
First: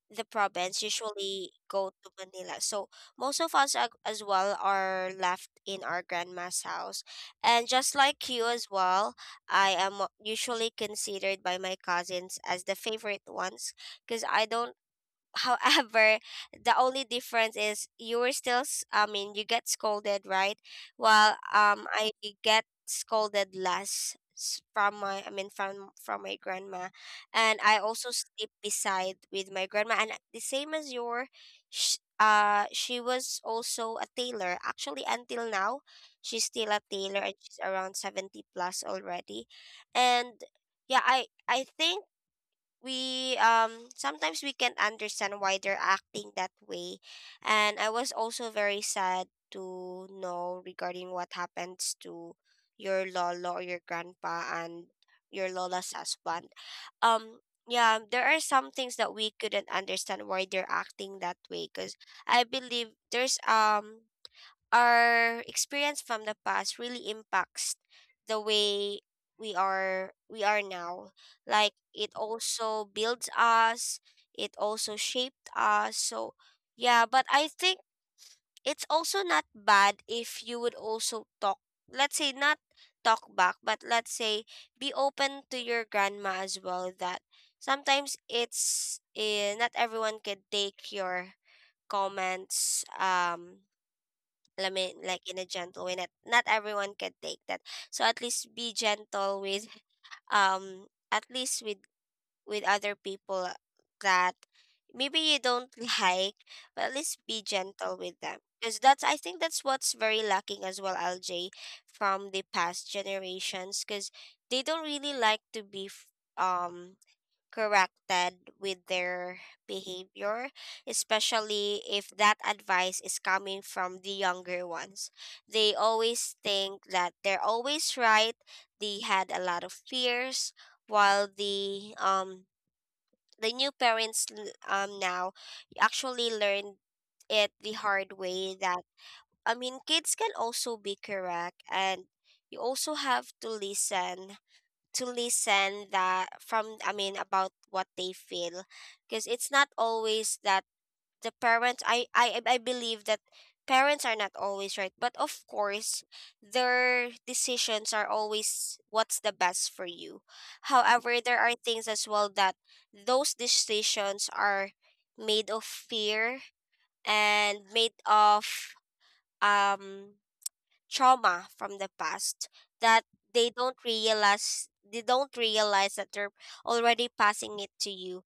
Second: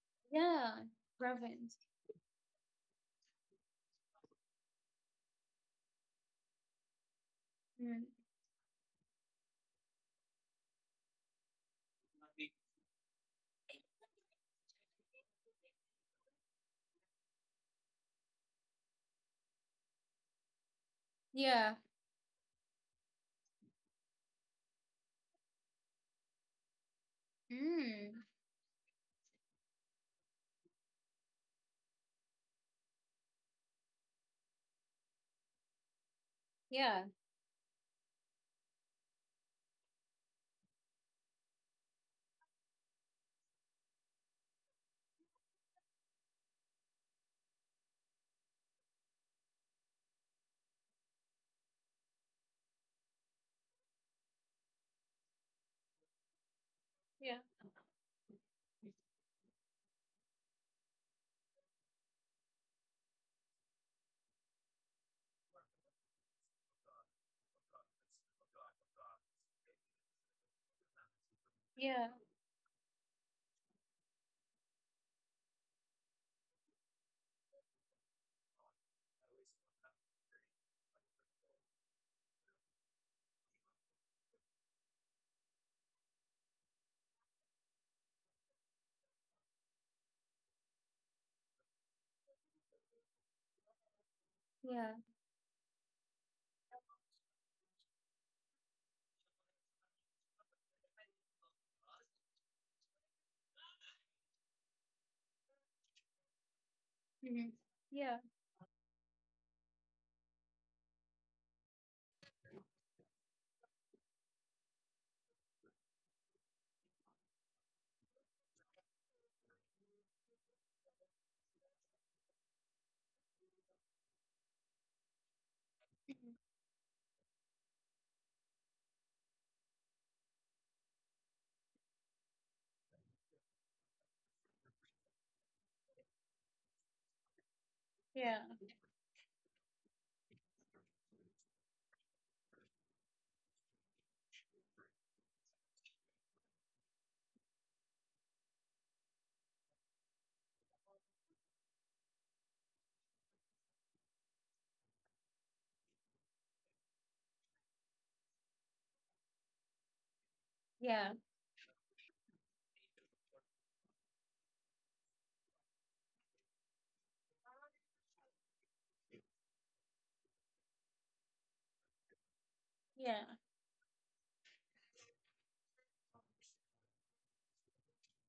the province yeah, usually Ravens. go to Manila. So most of us as well are left in our grandma's house. And just Mm, like you as well, I am usually considered by my cousins as the favorite ones, because I don't, however, the only difference is you were still I mean, you get scolded, right? well yeah, um i get scolded less from my I mean from my grandma. And I also mm, sleep beside with my grandma, and the same as your she was also a tailor, actually until now she's still a yeah, tailor, and she's around 70 plus already. And yeah, I think we, sometimes we can't understand why they're acting that way. And I was also very sad to know regarding what happens to your lolo, or your grandpa, and your lola's husband. yeah, um yeah, there are some things that we couldn't understand why they're acting that way, because I believe there's, our experience from the past really impacts the way we are now. Like, yeah, it also builds us, it also shaped us. So yeah, but I think it's also not bad if you would also talk, let's say, not talk back, but let's say be open to your grandma as well, that sometimes it's, not everyone can take your comments. I yeah, mean, like in a gentle way. Not not everyone can take that. So at least be gentle with, at least with other people that maybe you don't like, but at least be mhm, gentle yeah, with them. Because that's, I think that's what's very lacking as well, LJ, from the past generations. Because they don't really like to be um corrected with their behavior, especially if that advice is coming from the younger ones. They always think that they're always right. They had a lot of fears, while the new parents now actually learn it the hard yeah, way that, I mean, kids can also be correct, and you also have to listen that from, I mean, about what they feel, because it's not always that the parents I believe that parents are not always right, but of course their decisions are always what's the best for you. yeah, However, there are things as well that those decisions are made of fear and made of um trauma from the past that yeah, they don't realize that they're already passing it to you.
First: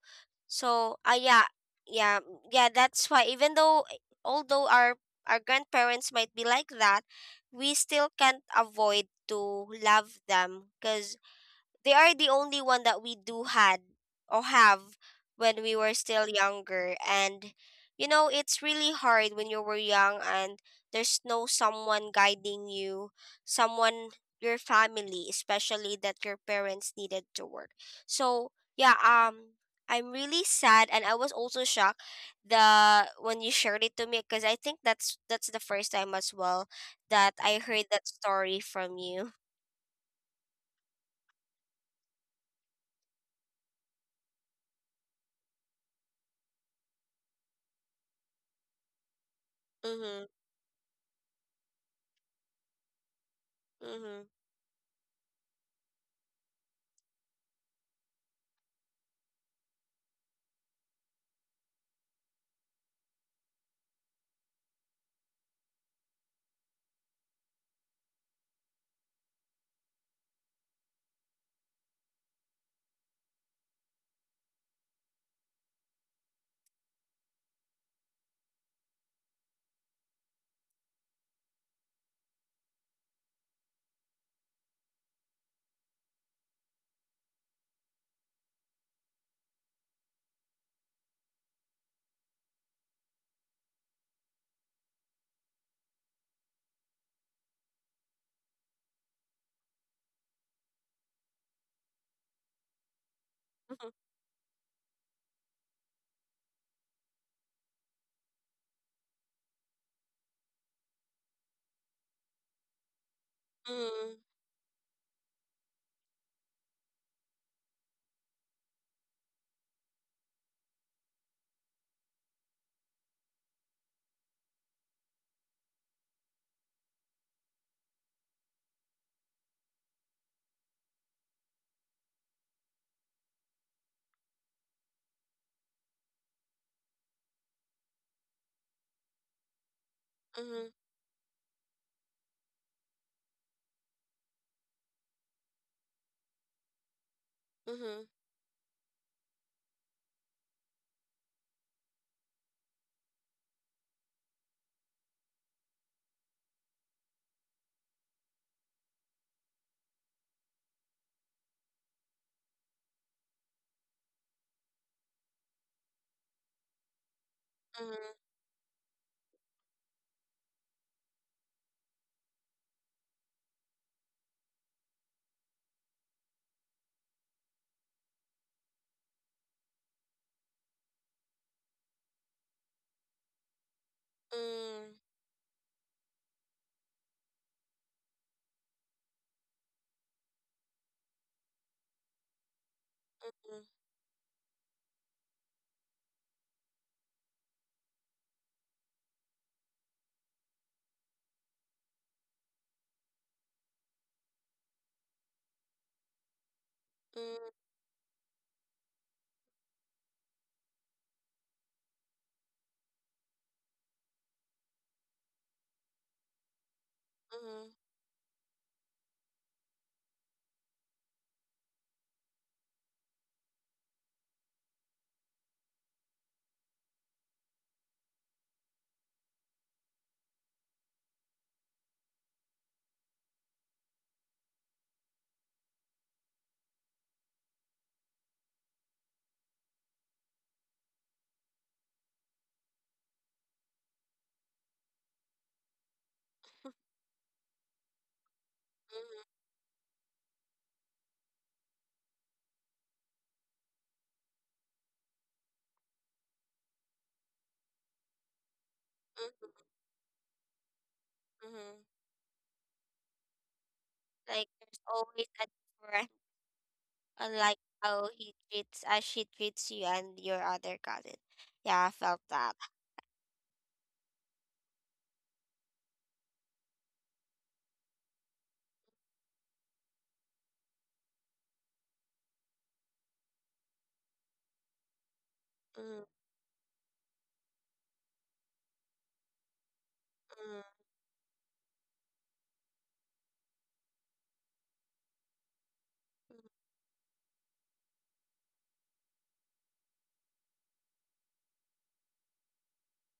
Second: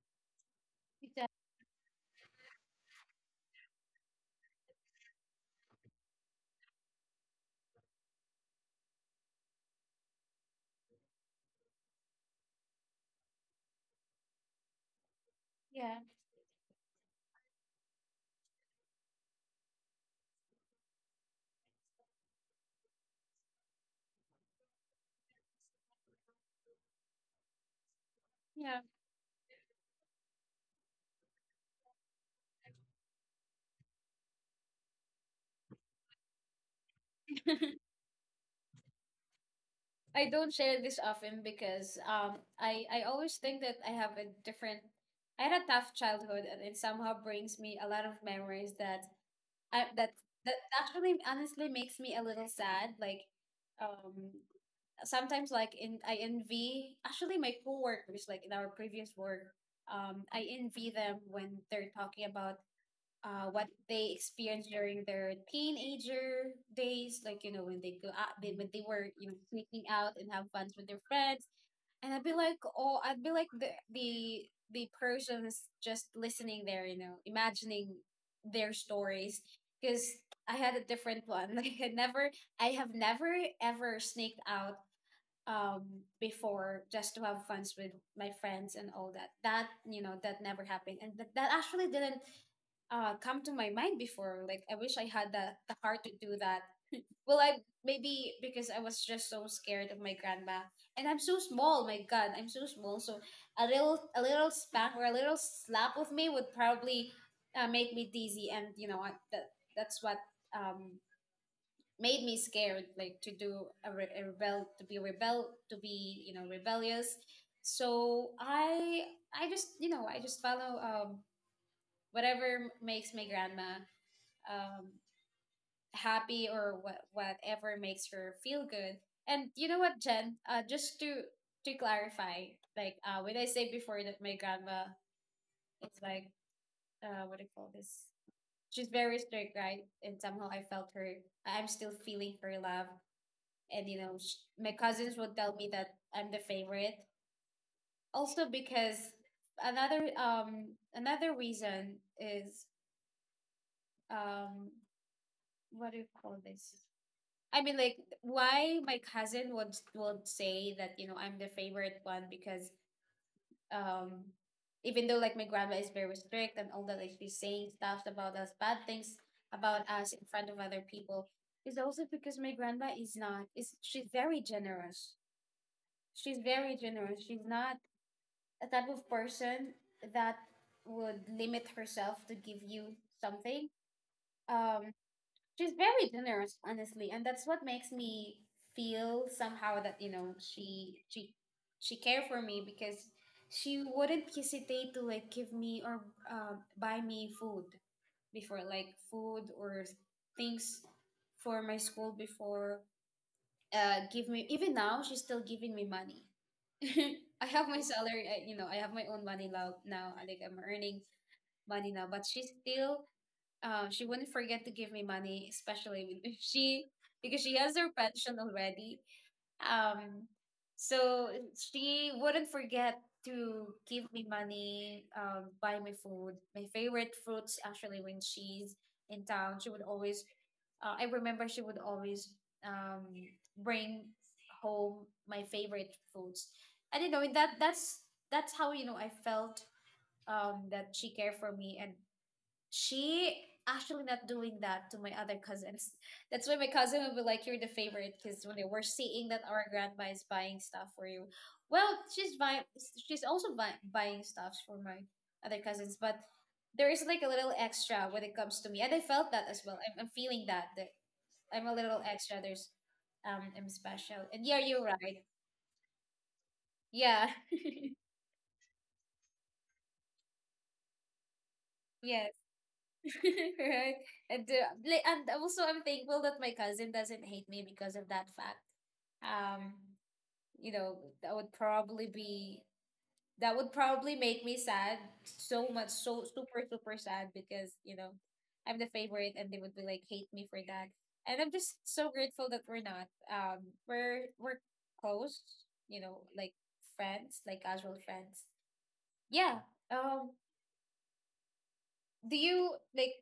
So exactly, yeah, yeah, yeah. That's why, even though although our grandparents might be like that, we still can't avoid to love them because they are the only one that we do had or have when we were yeah, still younger. And it's really hard when you were young and there's no someone guiding you, someone, your family, especially that your parents needed to work, so yeah. yeah. I'm really sad, and I was also shocked the when you shared it to me because I think that's the first time as well that I heard that story from you. I don't share this often because I always think that I have a different, I had a tough childhood, and it somehow brings me a lot of memories that I that Mm-hmm, that actually honestly makes me a little sad. Like mm-hmm. um sometimes like in, I envy actually my coworkers, like in our previous work, I envy them when they're talking about what they experienced during their teenager days, like, you know, when they go out, they, when they were, you know, sneaking out and have fun with their friends, and I'd be like, oh, I'd be like the person's just listening there, you know, imagining their stories, because I had a different one. Like I never, I have never ever sneaked out um before, just to have fun with my friends and all that. That, you know, that never happened, and that actually didn't come to my mind before. Like, I wish I had the heart to do that. Well, I, maybe because I was just so scared of my grandma, and I'm so small, my god, I'm so small. So a Mm-hmm. little, a little spank or a little slap of me would probably make me dizzy, and you know I, that that's what um made me scared, like to do a, Mm. a rebel, to be rebel, to be, you know, rebellious. So I just, you know, I just follow, whatever makes my grandma um happy, or whatever makes her feel good. And you know what, Jen, just to clarify, like, when I say before that my grandma is like, what do you call this, she's very strict, right? And somehow I Mhm, felt her, I'm still feeling her love. And you know, my cousins will tell me that I'm the favorite, mhm, also because another another reason is, um what do you call this, I mean, like, why my cousin would say that, you know, I'm the favorite one, because um even though like my grandma is very strict and all that, like she's saying stuff mhm, about us, bad things about us in front of other people, is also because my grandma is not, is, she's very generous. She's very generous. She's not a type of person that would limit herself to give you something. mm, Um, she's very generous, honestly, and that's what makes me feel somehow that, you know, she cared for me, because mhm, she wouldn't hesitate to like give me, or buy me food before, like food or things for my school before. Give me, even now she's still giving me money. I have mm, my salary. I, you know, I have my own money now. Now, I think I'm earning money now. But she still, she wouldn't forget to give me money, especially with- if she, because she mhm, has her pension already, um, so she wouldn't forget to give me money, buy me food. My favorite fruits, actually, when she's in town, she would always, I remember she would always um, bring home my favorite foods. I don't know, that that's how you know I felt that she cared for me, and she actually not doing that to my other cousins. That's why my cousin would be like, "You're the favorite," because when they were mhm, seeing that our grandma is buying stuff for you, well, she's buying. She's also buying stuff for my other cousins, but there is like a little extra when it comes to me, and I felt that mhm, as well. I'm feeling that I'm a mhm. little extra. There's I'm special, and Like yeah, there's you're right. always a difference, Yeah, unlike how he treats, as she treats you and your other cousin. Yeah, I felt yeah. that. Right? And also I'm thankful that my cousin doesn't hate me because of that fact. Um, you know, that would probably be that would probably make me sad so much, Mm, so super super sad because I'm the favorite, and they would be like hate me for mm, that. And I'm just so grateful that we're not. We're close, mm. like friends, like casual friends. Yeah. Um, do you like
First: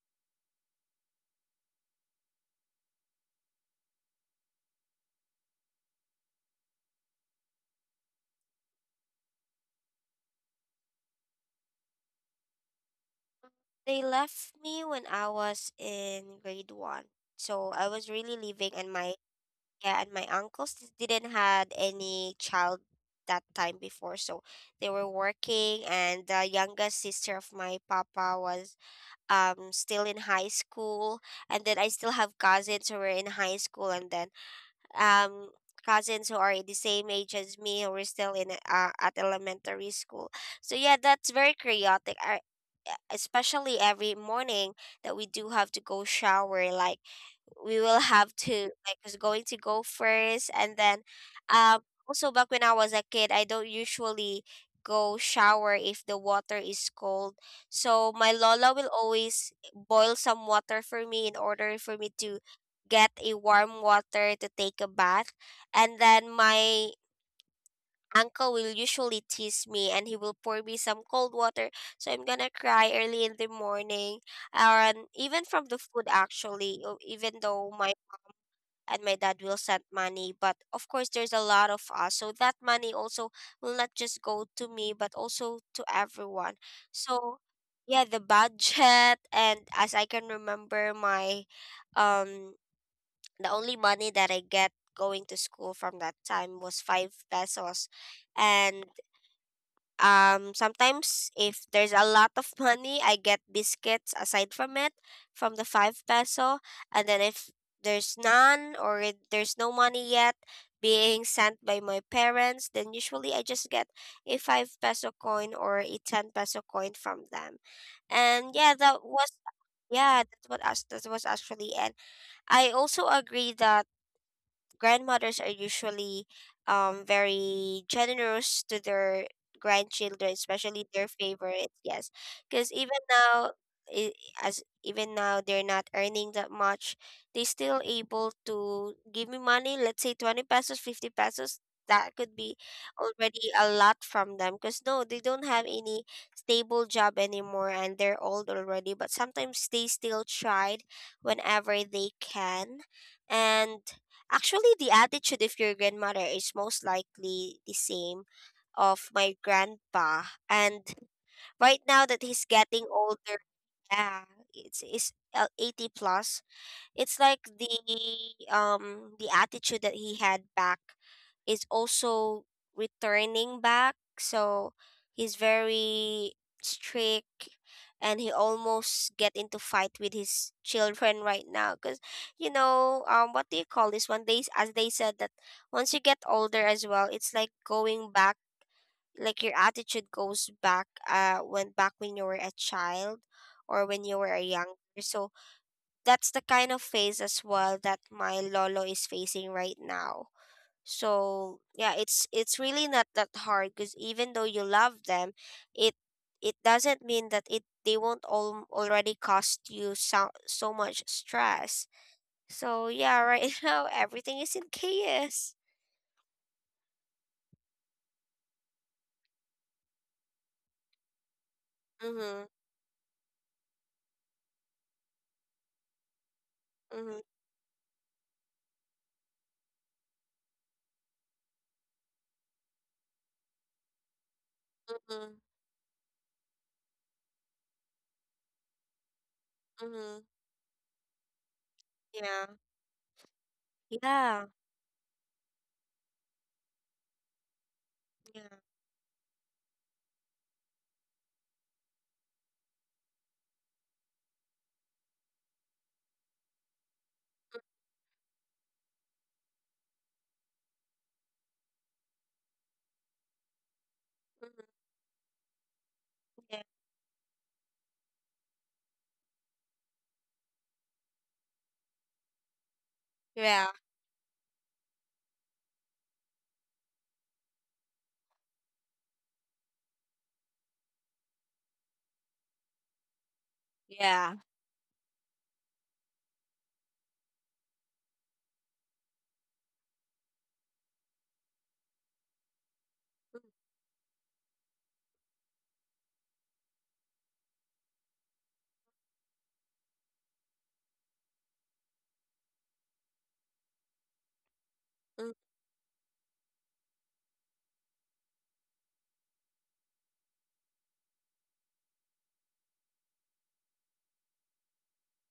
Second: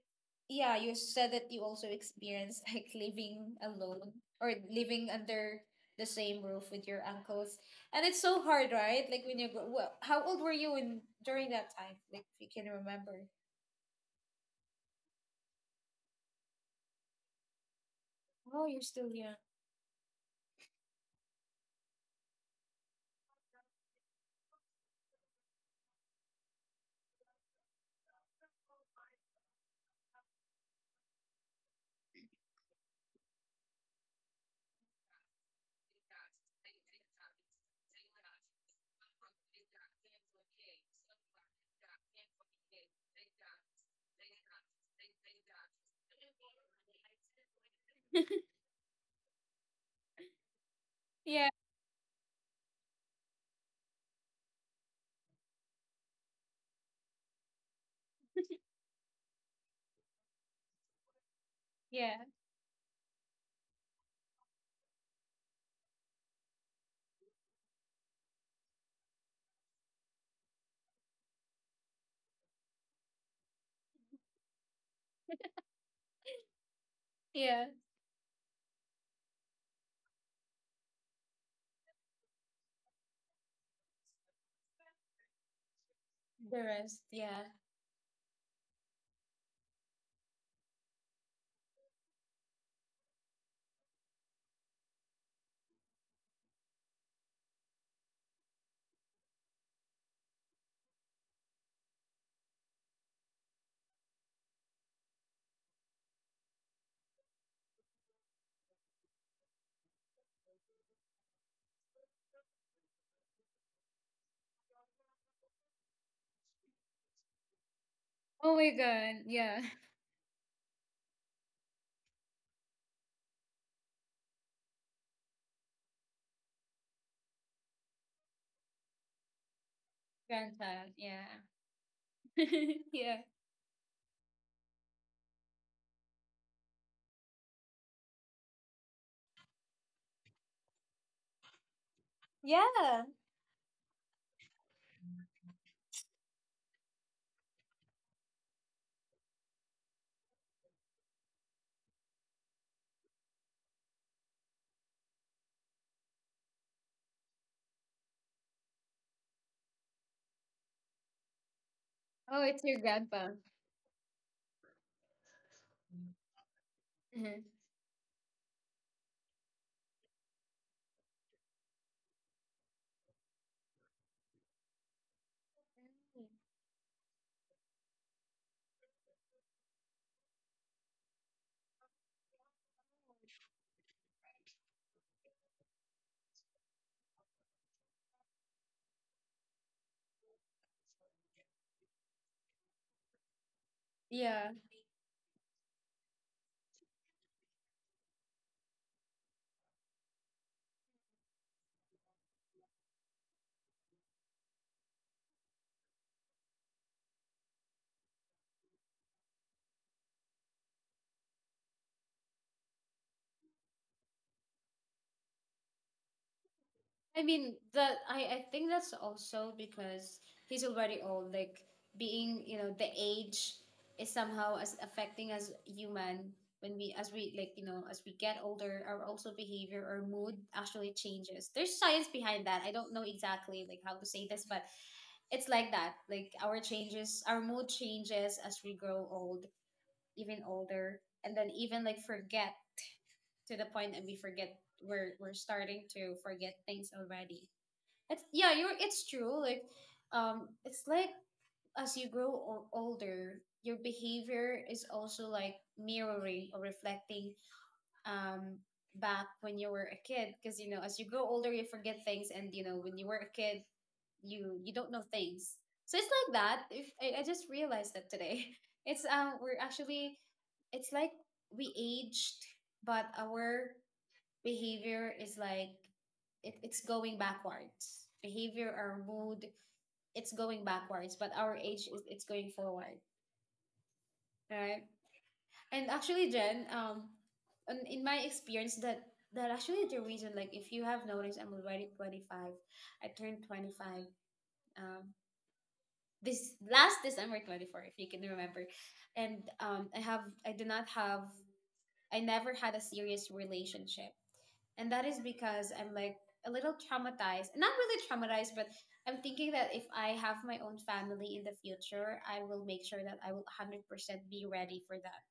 yeah, you said that you also experienced like living alone or living under the same roof with your uncles, and it's so hard, right? Like when you go, well, how old were you in during that time, like if you can remember. They left me when I was in grade one, so I was really Oh, living you're on still my. young. Yeah, and my uncles didn't had any child that time before, so they were working, and the youngest sister of my papa was still in high school, and then I still have cousins who were in high school, and then um cousins who are the same age as me who were still in at elementary school. So yeah, that's very chaotic. Especially every morning that we do have to go shower, like, we will have to like who's going to go first, and then um also back when I was a kid I don't usually go shower if the water is cold, so my lola will always boil some water for me in order for me to get a warm water to take a bath. And then my uncle will usually tease me and he will pour me some cold water so I'm gonna cry early in the morning. And even from the food actually even Yeah. though my, and my dad will send money, but of course there's a lot of us, so that money also will not just go to me but also to everyone. The rest, So yeah. yeah, the budget and as I can remember, my um the only money that I get going to school from that time was 5 pesos. And sometimes if there's a lot of money I get biscuits aside from it, from the 5 peso. And then if there's none, or if there's no money yet being sent by my parents, then usually I just get a 5 peso coin or a 10 peso coin from them. Oh And my yeah, that god. was Yeah. yeah that what us that was actually. And I also agree that grandmothers are usually very generous to their grandchildren, especially Grandchild, their yeah. favorites, yes, because even yeah. now, i- as even now they're not earning that much, they still able to give me money, let's say 20 pesos, 50 pesos, that could be already a lot from them because, no, they don't have any stable job anymore and they're old already, but sometimes they still tried whenever they can. And actually, the attitude of your grandmother is most likely the same of my grandpa. And right now that Oh, he's it's your getting grandpa. older, yeah, it's 80 plus. It's like Mhm. the attitude that he had back is also returning back, so he's very strict, and he almost get into fight with his children right now because, you know, what do you call this one, they as they said that once you get older as well it's like going back, like your attitude goes back when back when you were a child or when you were a Yeah. young, so that's the kind of phase as well that my lolo is facing right now. So yeah, it's really not that hard because even though you love them, it it doesn't mean that it they won't all already cost you so, so much stress. So yeah, right now everything is in chaos I mean that I think that's also because he's already old. Like being Mm-hmm, the age is somehow as affecting as human when mm-hmm, we like as we get older, our also behavior or mood actually changes. There's science behind that. I don't know exactly like how to say this, but mm-hmm, it's like that. Like our changes, our mood changes as we grow old, mm-hmm. even older, and then even like Yeah, forget to the point that we yeah, forget we're starting to forget things already. It's yeah, yeah. you're it's true. Like it's like as you grow older, your behavior is also like mirroring or reflecting um, back when you were a kid because as you grow older you forget things, and when you were a kid Mhm, you don't know things, so it's like that. yeah, If I, I just realized that today. it's We're actually it's like we aged, but yeah, our behavior is like it's going backwards behavior our mood, it's going backwards but our age is it's going forward, yeah. right? And actually, Jen, in my experience, that actually the reason, like, if you have noticed, I'm already 25. I turned 25. Um, this last December 24, if you can remember, and I do not have, I never had a serious relationship, and that is Mm, mm. because I'm like a little traumatized. Not really traumatized, but I'm thinking that if I have my own family in the future, I will make sure that I will 100% be ready for that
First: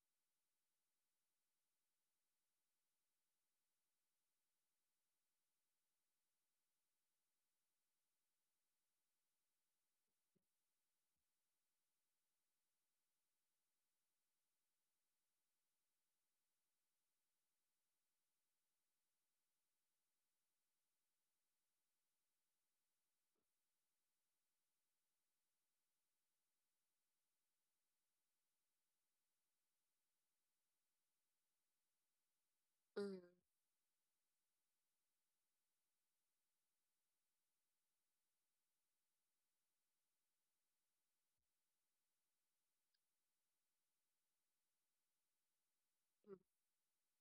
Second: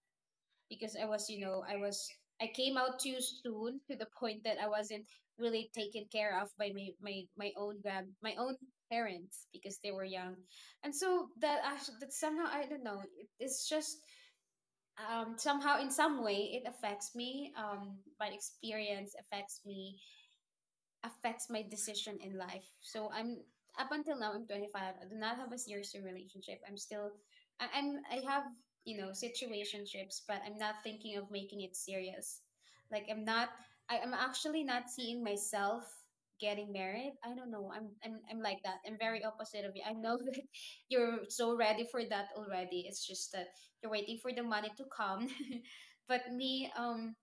because I was, I was I came out too soon to the point that I wasn't really taken care of by my own parents because they were young. And so that actually that somehow I don't know, it's just somehow in some way it affects me. My experience affects me affects my decision in life. So I'm up until now I'm 25. I do not have a serious relationship. I'm still I have, situationships, but I'm not thinking of making it serious. Like I'm not I'm actually not seeing myself getting married. I don't know. I'm like that. I'm very opposite of you. I know that you're so ready for that already. It's just that you're waiting for the money to come. But me,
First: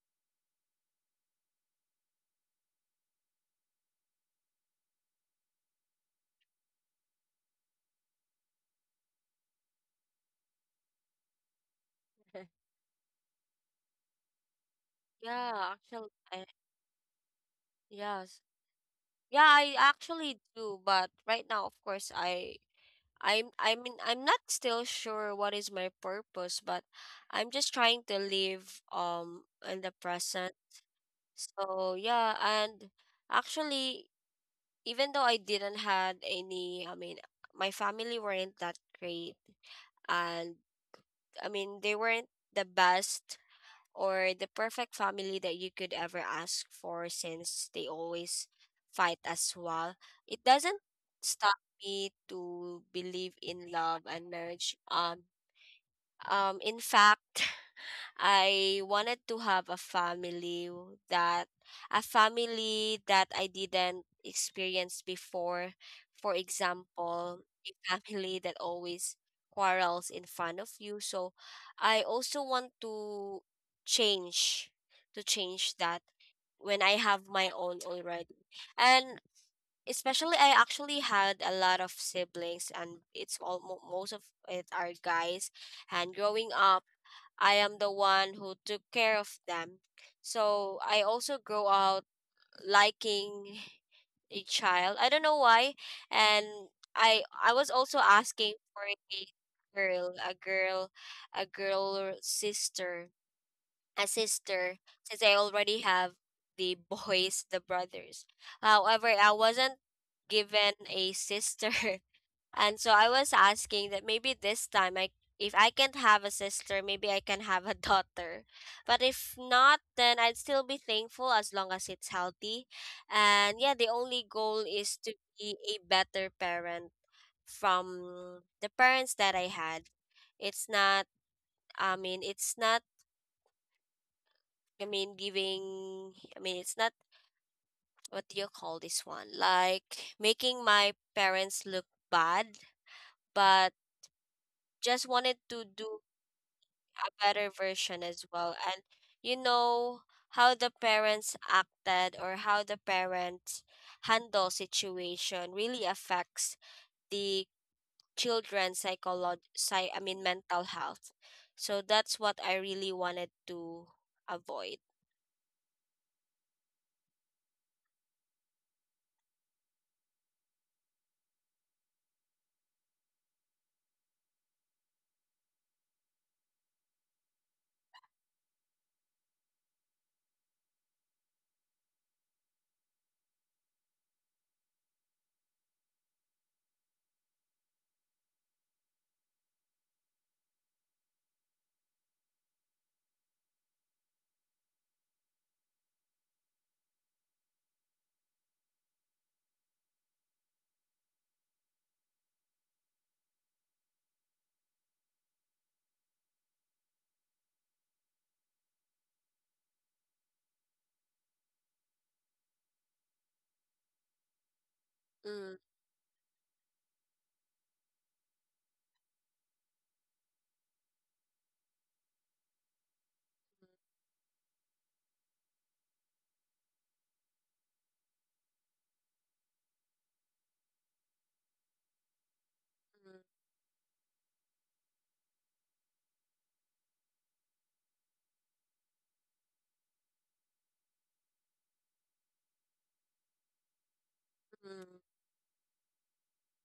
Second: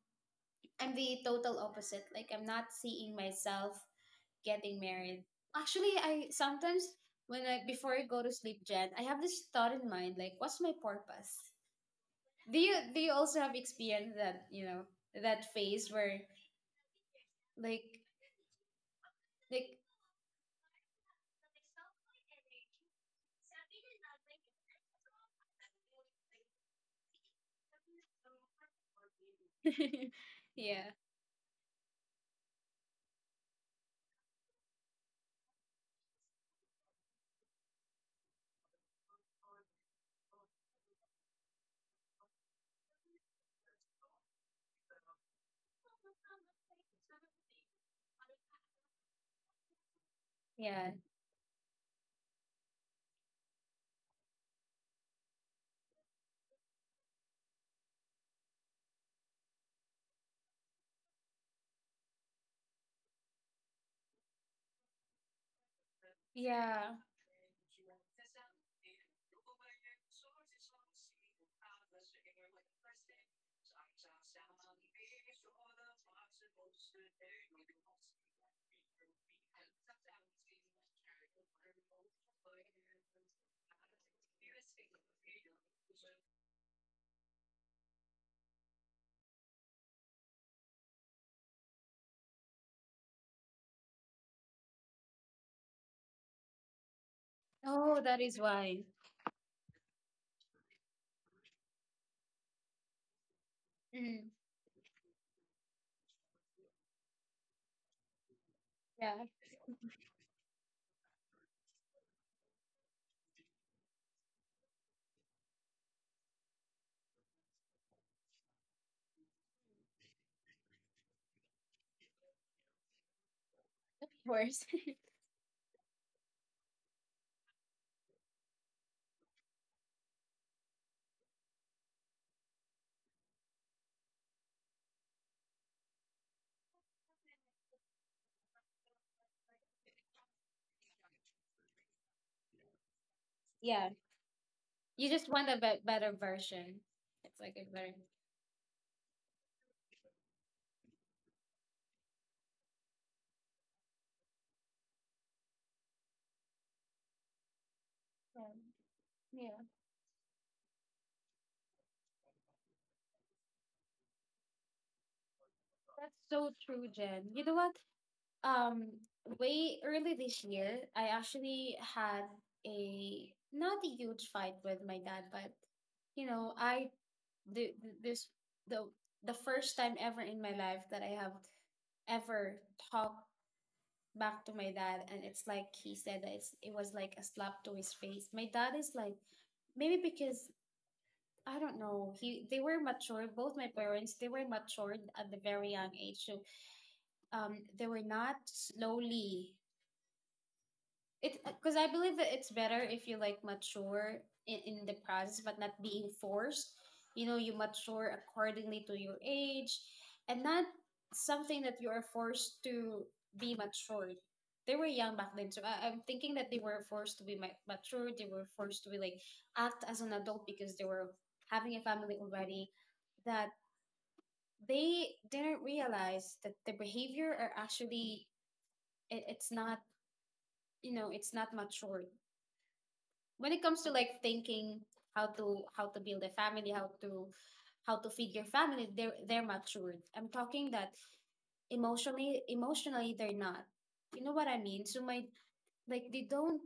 I'm the total opposite. Like I'm not seeing myself getting married. Actually, I sometimes when I before I go to sleep, Jen, I have this thought in mind like, what's my purpose? Do you also have experience that you know that Yeah, phase actually where I. like Yes. Yeah, I like actually do, but right now, of course, I'm, I mean, I'm not still sure what is my purpose, but I'm just trying to live in the present. yeah So yeah. And actually, even though I didn't had any, I mean, my family weren't that great, and I mean they weren't the best or the perfect family that you could ever ask for since they always fight as well. It doesn't yeah stop me to believe in love and marriage. In fact, I wanted to have a family that I didn't experience before. For yeah. example, a family that always quarrels in front of you. So I also want to change, to change that when I have my own already. And especially I actually had a lot of siblings, and it's all most of it are guys, and growing up I am the one who took care of them. So I also grow out liking a child. I don't know why. And I was also Oh, that is asking why. for girl, a girl, a girl sister, a Mm, sister, since I already have the boys, the brothers. However, yeah of I wasn't given a sister. And so I was asking that maybe this time I if I can't have a sister, maybe I can have a daughter. But if not, then I'd still be thankful as long as it's healthy. And yeah, the only goal course. is to be a better parent from the parents that I had. It's not, I mean, it's not, I mean giving, I mean it's not, what do you call this one? Like making my parents look bad, but Yeah. You just just wanted want a to do better version. a It's better like a better. version as well. And you know how the parents acted or how the parents handle situation really affects the Yeah. children's Yeah. I mean mental health. So that's what I really wanted to avoid. So true, Jen. You know what? Um, way early this year, I actually had a not a huge fight with my dad, but you know, I the- this the the first time ever in my life that I have ever talked back to my dad, and it's like he said that it's it was like a slap to his face. My dad is like maybe because I don't know. He they were mature. Both my parents they were matured at the very young age. So they were not slowly it because I believe that it's better if you like mature in the process, but not being forced. You know, you mature accordingly to your age, and not something that you are forced to be matured. They were young back then, Mm, so I'm thinking that they were forced to be mature. They were forced to be like act as an adult because they were having a family already. That they didn't realize that the behavior are actually it's not you know it's not matured mm, when it comes to like thinking how to build a family, how to feed your family, they're matured. I'm talking that emotionally emotionally they're not. You know what I mean? mm. So my like they don't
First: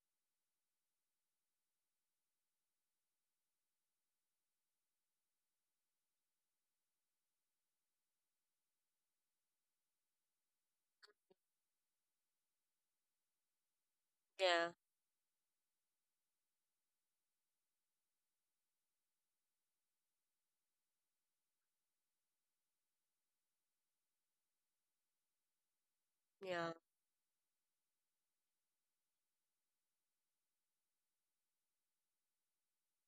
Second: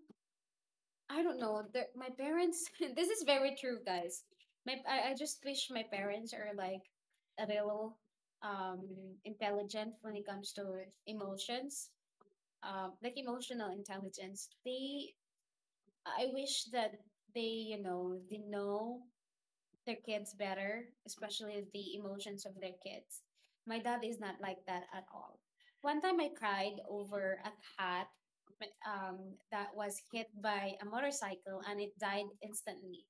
I don't know. My parents this is very true, guys. I just wish my parents are like a little um intelligent when it comes to emotions. Like emotional intelligence. Yeah, They I wish that they, they know their kids better, especially the emotions of their kids. My dad is not like that at all. One time I yeah. cried over a cat um, that was hit by a motorcycle and it died instantly.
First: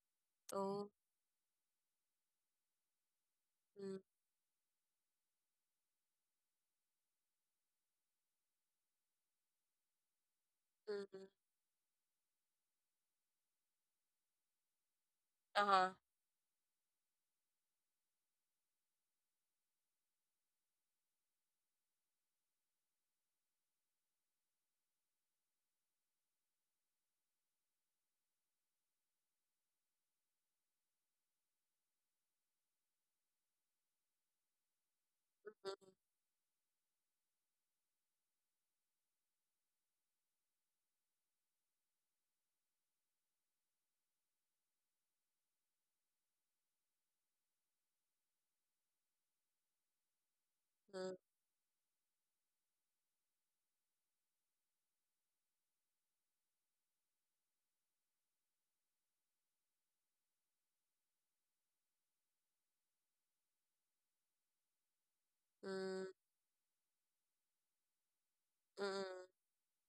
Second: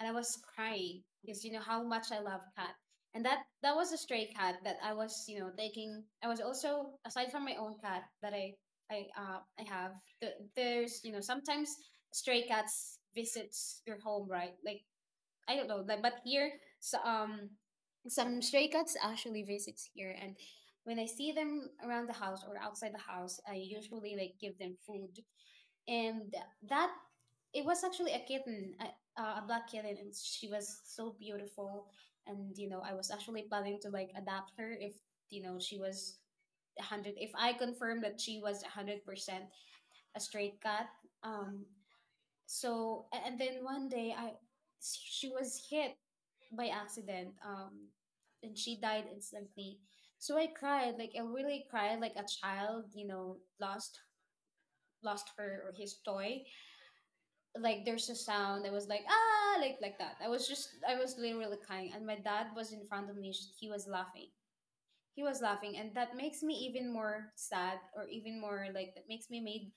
And I was Oh, crying because you know how much I love cat. And that that was mm, a stray cat that I was you know taking. I was also aside from my own cat that I have. There's mm, you know mm. sometimes stray cats visits your home right like I don't know, Uh-huh. like but here, so, some stray cats actually visits here, and when I see them around the house or outside the house, I usually like give them food, and that it was actually a kitten, a black kitten, and she was so beautiful, and you know I was actually planning to like adapt her if you know she was. 100 if I confirmed that she was 100% a stray cat um so and then one day I she was hit by accident. And she died instantly. So I cried, Mm, like I really cried, like a child, you know, lost lost her or his toy. Like there's a sound. I was like ah, like that. I was literally crying, and my dad was in front of me. He was laughing. He was laughing, and mm, that makes me even more sad, or even more mm, like that mm, makes me made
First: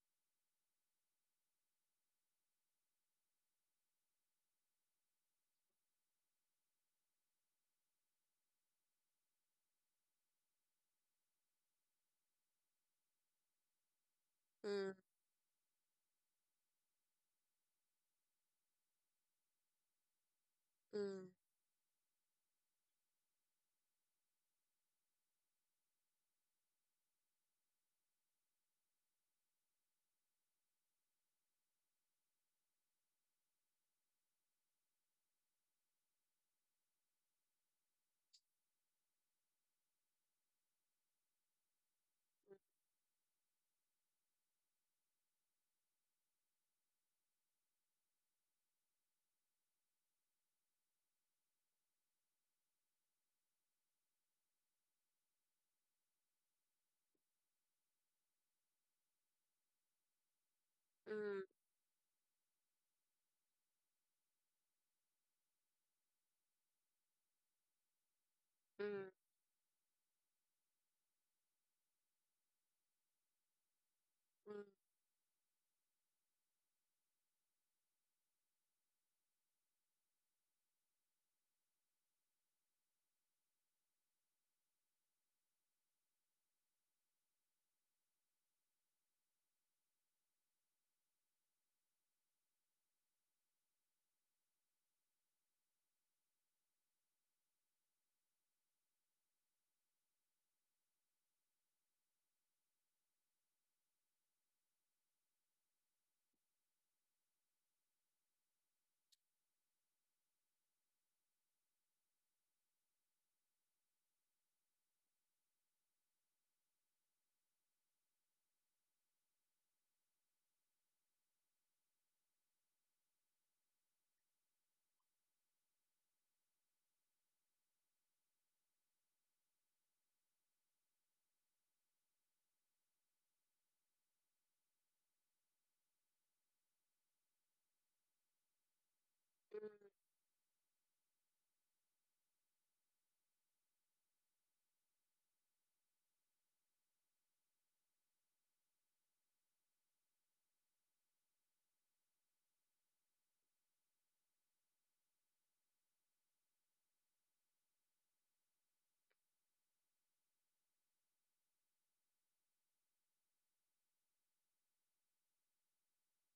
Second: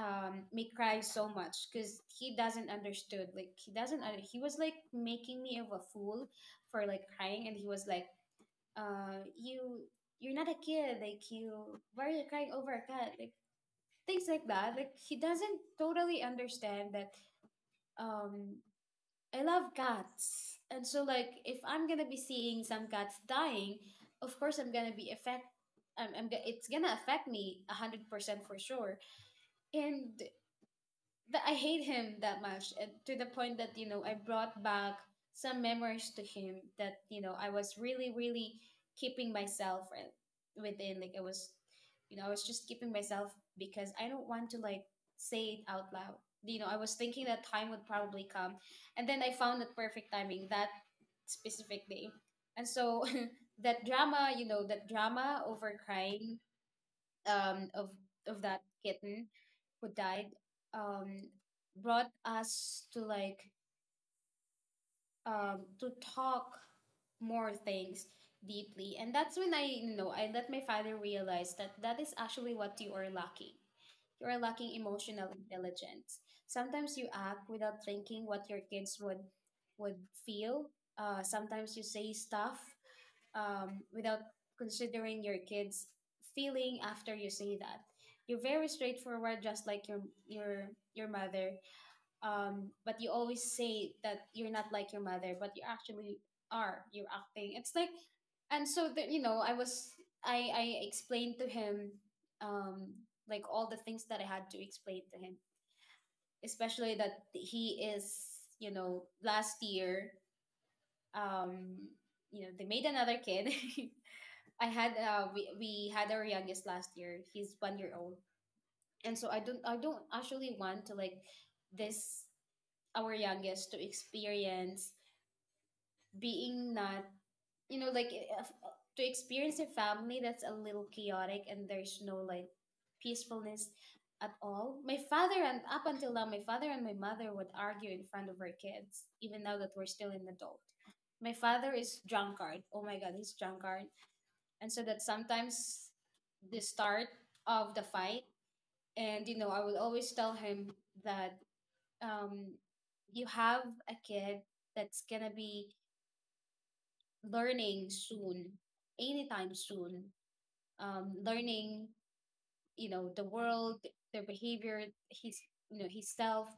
me cry so much because he doesn't understood. Like he doesn't. He was like making me of a fool for like crying, and he was like uh, you you're not a kid, like you why are you crying over a cat, like things like that. mm, Like he doesn't totally understand that um, I love cats, and so mm, like mm, if I'm gonna be seeing some cats dying, of course I'm gonna be affect. It's gonna affect me 100% for sure, and that I hate him that much to the point that you know I brought back some memories to him that you know I was really really keeping myself within like I was you know I was just keeping myself because I don't want to like say it out loud. You know, I was thinking that time would probably come, and then I found the perfect timing that specific day. And so that drama you know that drama over crying um, of of that kitten who died um, mm, brought us to like to talk more things deeply, mm, and mm, that's when I you know I let my father realize that that is actually what you are lacking. You are lacking emotional intelligence. Sometimes you act without thinking what your kids would feel. Sometimes you say stuff without considering your kids' feeling after you say that. You're very straightforward, just like your your mother. But you always say that you're not like your mother, but you actually are. You're acting. It's like and so that you know, I was I explained to him um, like all the things that I had to explain to him, especially that he is, you know, last year, um, you know, they made another kid. I had we had our youngest last year. He's 1 year old. And so I don't actually want to like this our youngest to experience being not you know like eh, of- to experience a family that's a little chaotic and there's no like peacefulness at all. My father, and up until now, my father and my mother would argue in front of our kids, even now that mm, we're still an adult. My father is drunkard. Oh my god, he's drunkard, and so that sometimes the start of the fight. And you know, I will always tell him that, um, you have a kid that's gonna be learning soon, anytime soon, learning, you know, the world, their behavior, his, you know, his self.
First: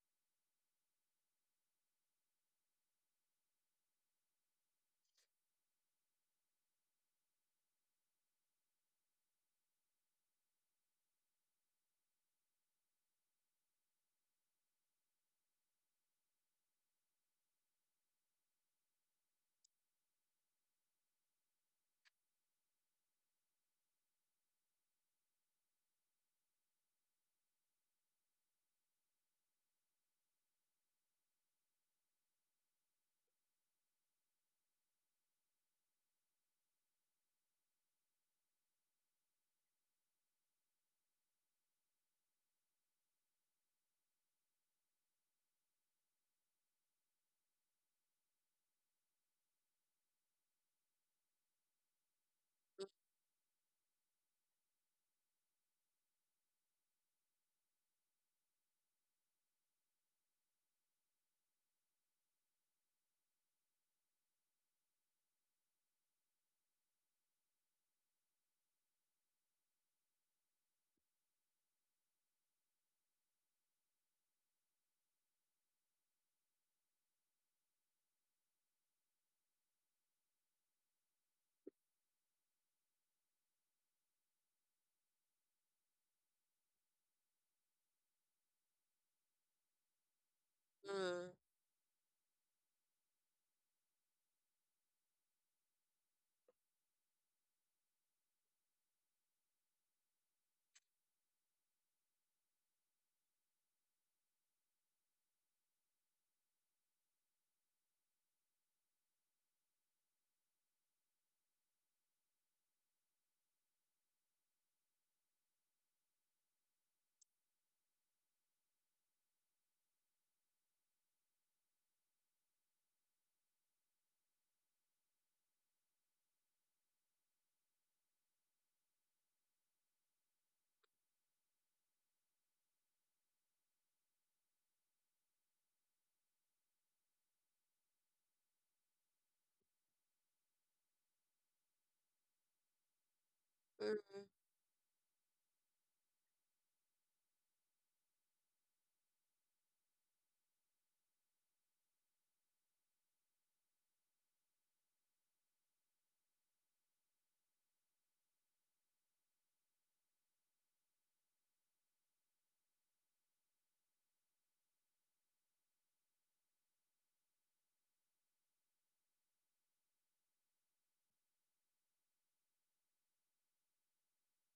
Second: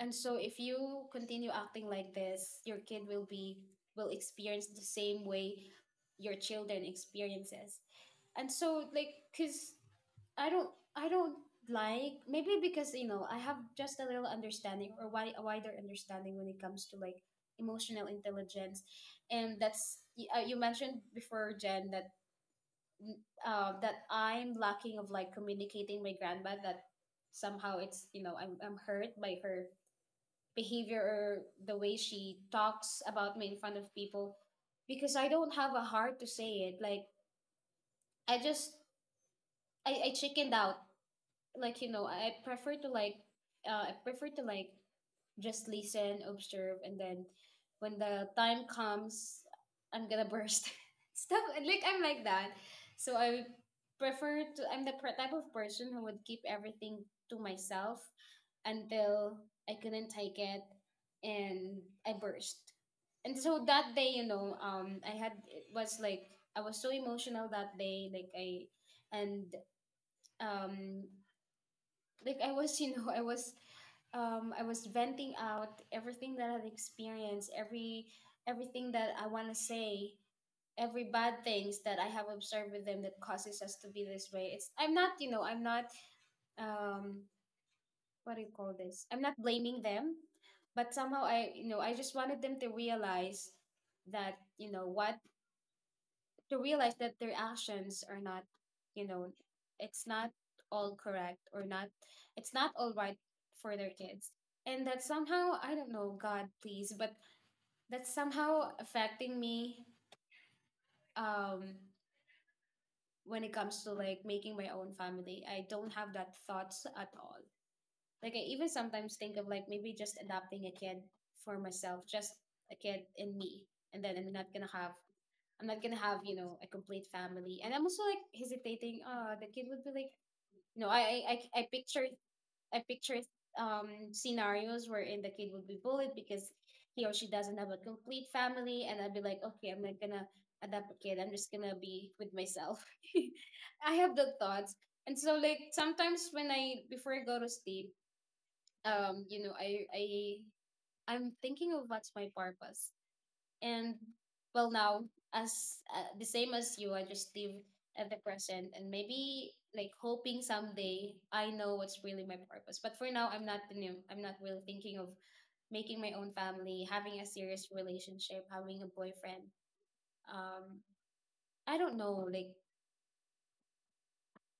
And so if you continue acting like this, your kid will be will experience the same way your children experiences. And so like because i don't I don't like maybe because you know I have just a little understanding or a wider understanding when it comes to like emotional intelligence. And you mentioned before, Jen, that mm, that I'm lacking of like communicating my grandma, that somehow it's, you know, I'm hurt by her behavior or the way she talks about me in front of people, because I don't have a heart to say it. Like I just I chickened out. Like you know, I prefer to like uh, i prefer to like just listen, observe, and then when the time comes I'm gonna burst. Stuff like I'm like that. So I prefer to type of person who would keep everything to myself until I couldn't take it, and I burst. And so that day, you know, I had it was like I was so emotional that day like I. And um like you know, I was venting out everything that I've experienced, everything that I wanna say, every bad things that I have observed with them that causes us to be this way. It's I'm not, you know, I'm not um what do you call this? I'm not blaming them, but somehow mm. I, you know, I just wanted them to realize that, you know, what to realize that their actions are not, you know, it's not all correct or not, it's not all right for their kids. And that somehow, I don't know, God, please, but that's somehow affecting me, um, when it comes to like making my own family. I don't have that thoughts at all. Like, I even sometimes think of like maybe just adopting a kid for myself, just a kid in me, and then I'm not gonna have you know, a complete family. And I'm also like hesitating, oh, the kid would be like no, I pictured I pictured scenarios wherein the kid would be bullied because he or she doesn't have a complete family, and I'd be like, okay, I'm not gonna adopt a kid. I'm just gonna be with myself. I Mm, have mm. the thoughts. And so like sometimes when I before I go to sleep, you know, I I'm thinking of what's my purpose. And well, now, as the same as you, I just live at the present, and maybe like hoping someday I know what's really my purpose. But for now, I'm not really thinking of making my own family, having a serious relationship, having a boyfriend. um I don't know, like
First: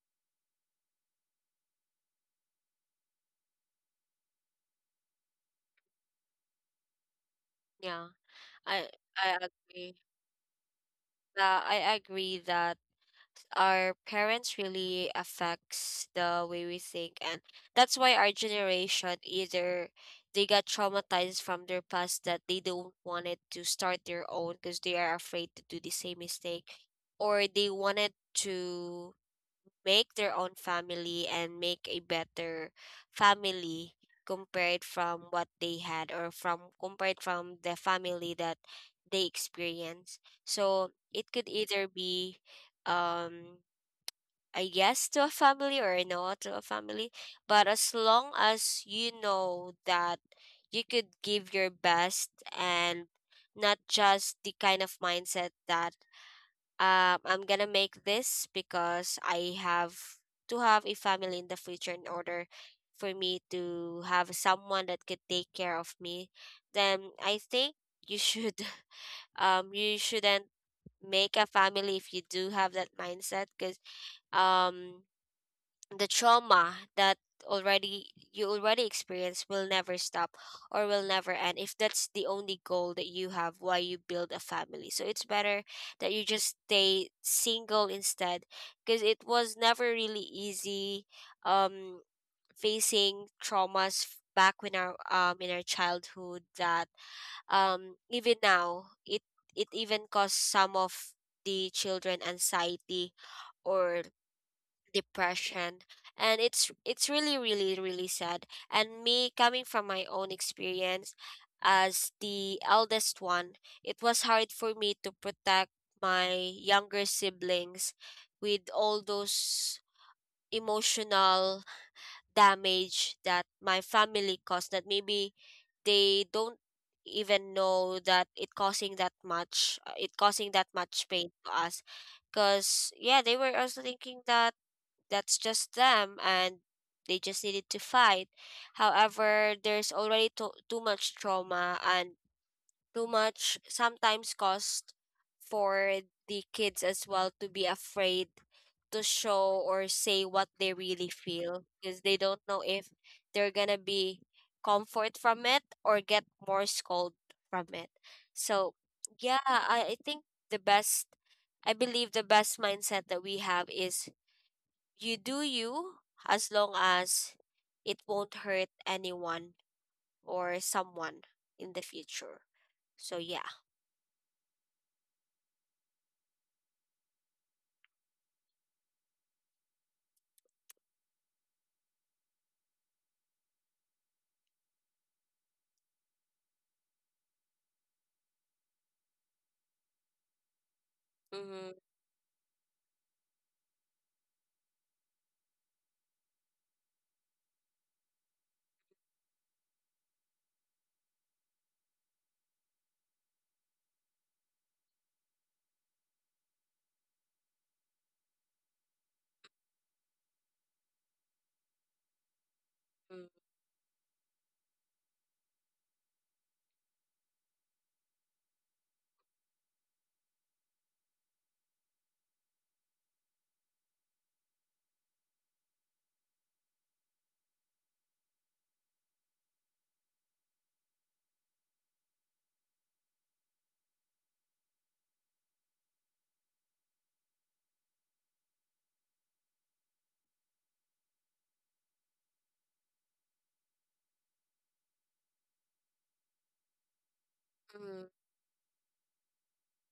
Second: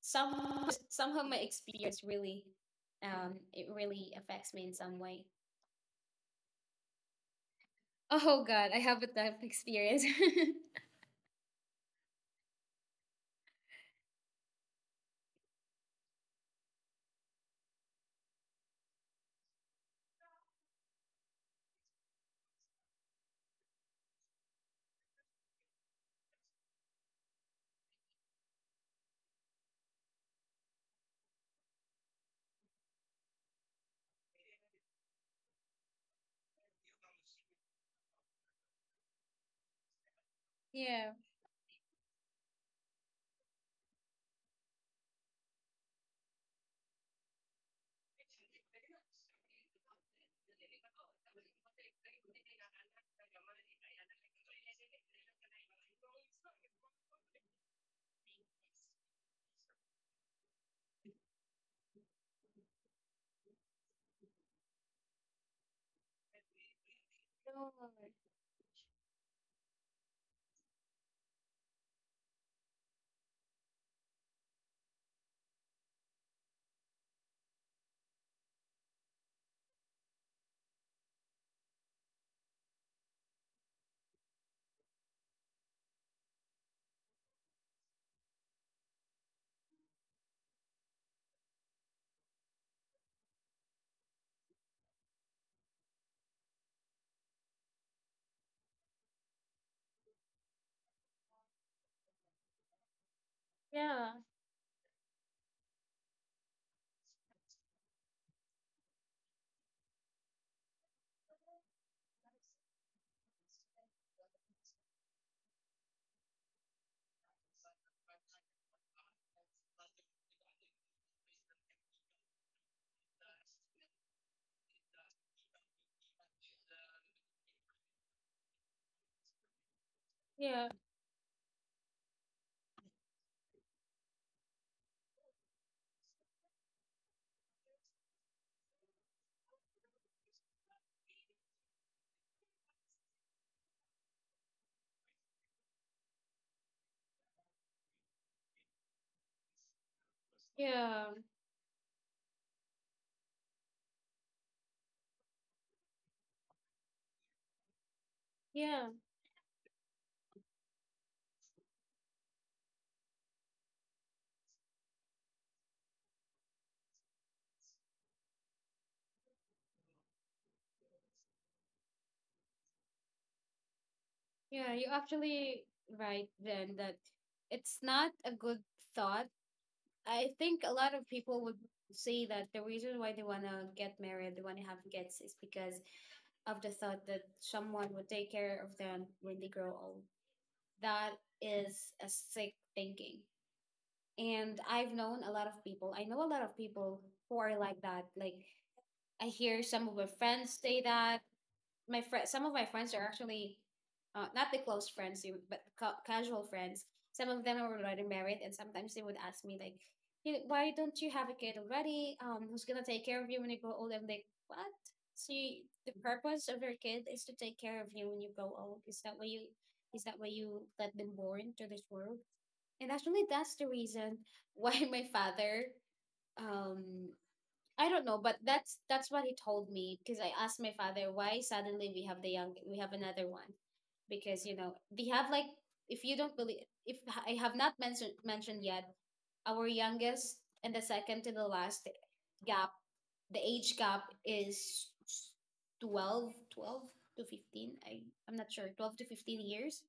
somehow, somehow my experience really, it really affects me in some way. Yeah, Oh god, I I have a I tough agree. experience. I agree that our parents really affects the way we think. And that's why our generation either they got traumatized from their past that they don't wanted to start their own because they are afraid to do the same mistake, or they wanted to make their own family and make a better family compared from what they had, or from compared from the family that they experience. So Yeah, it could either be um a yes to a family or a no to a family. But as long as you know that you could give your best, and not just the kind of mindset that, I'm gonna make this because I have to have a family in the future in order for me to have someone that could take care of me, then I think you should. You shouldn't make a family if you do have that mindset, because um the trauma that already you already experienced will never stop or will never end if that's the only goal that you have why you build a family. So it's better that you just stay single instead, because it was never really easy, um facing traumas back when our in our childhood, that even now it even caused some of the children anxiety or depression, and it's really really really sad. And me coming from my own experience as the eldest one, it was hard for me to protect my younger siblings with all those emotional damage that my family caused that maybe they don't even know that it causing that much, it causing that yeah, much pain to us, because, yeah, they were also thinking that that's just them and they just needed to fight. However, there's already too much trauma and too much sometimes cost for the kids as well to be afraid to show or say what they yeah, really feel because they don't know if they're gonna be comfort from it or get more scold from it. So yeah. yeah, I think the best I believe the best mindset that we have is you do you as long as it won't hurt anyone or someone in the future. So yeah. Yeah, you actually right then that it's not a good thought. I think a lot of people would say that the reason why they wanna get married, they wanna have kids, is because of the thought that someone would take care of them when they grow old. That Mm-hmm. is a sick thinking. And I've known a lot of people. I know a lot of people who are like that. Like I hear some of my friends say that some of my friends are actually, not the close friends, but casual friends. Some of them are already married, and sometimes they would ask me like, "You- Why don't you have a kid already? Who's gonna take care of you when you grow old?" I'm like, "What? So you, the purpose of your kid is to take care of you when you grow old? Is that why you? Is that why you that been born to this world?" And actually, that's the reason why my father um I don't know, but that's what he told me, because I asked my father why suddenly we have the young we have another one. Because you know, they have like if you don't believe, if I have not mentioned yet, our youngest and the second to the last gap the age gap is 12 to 15, I Mm-hmm. I'm not sure, 12 to 15 years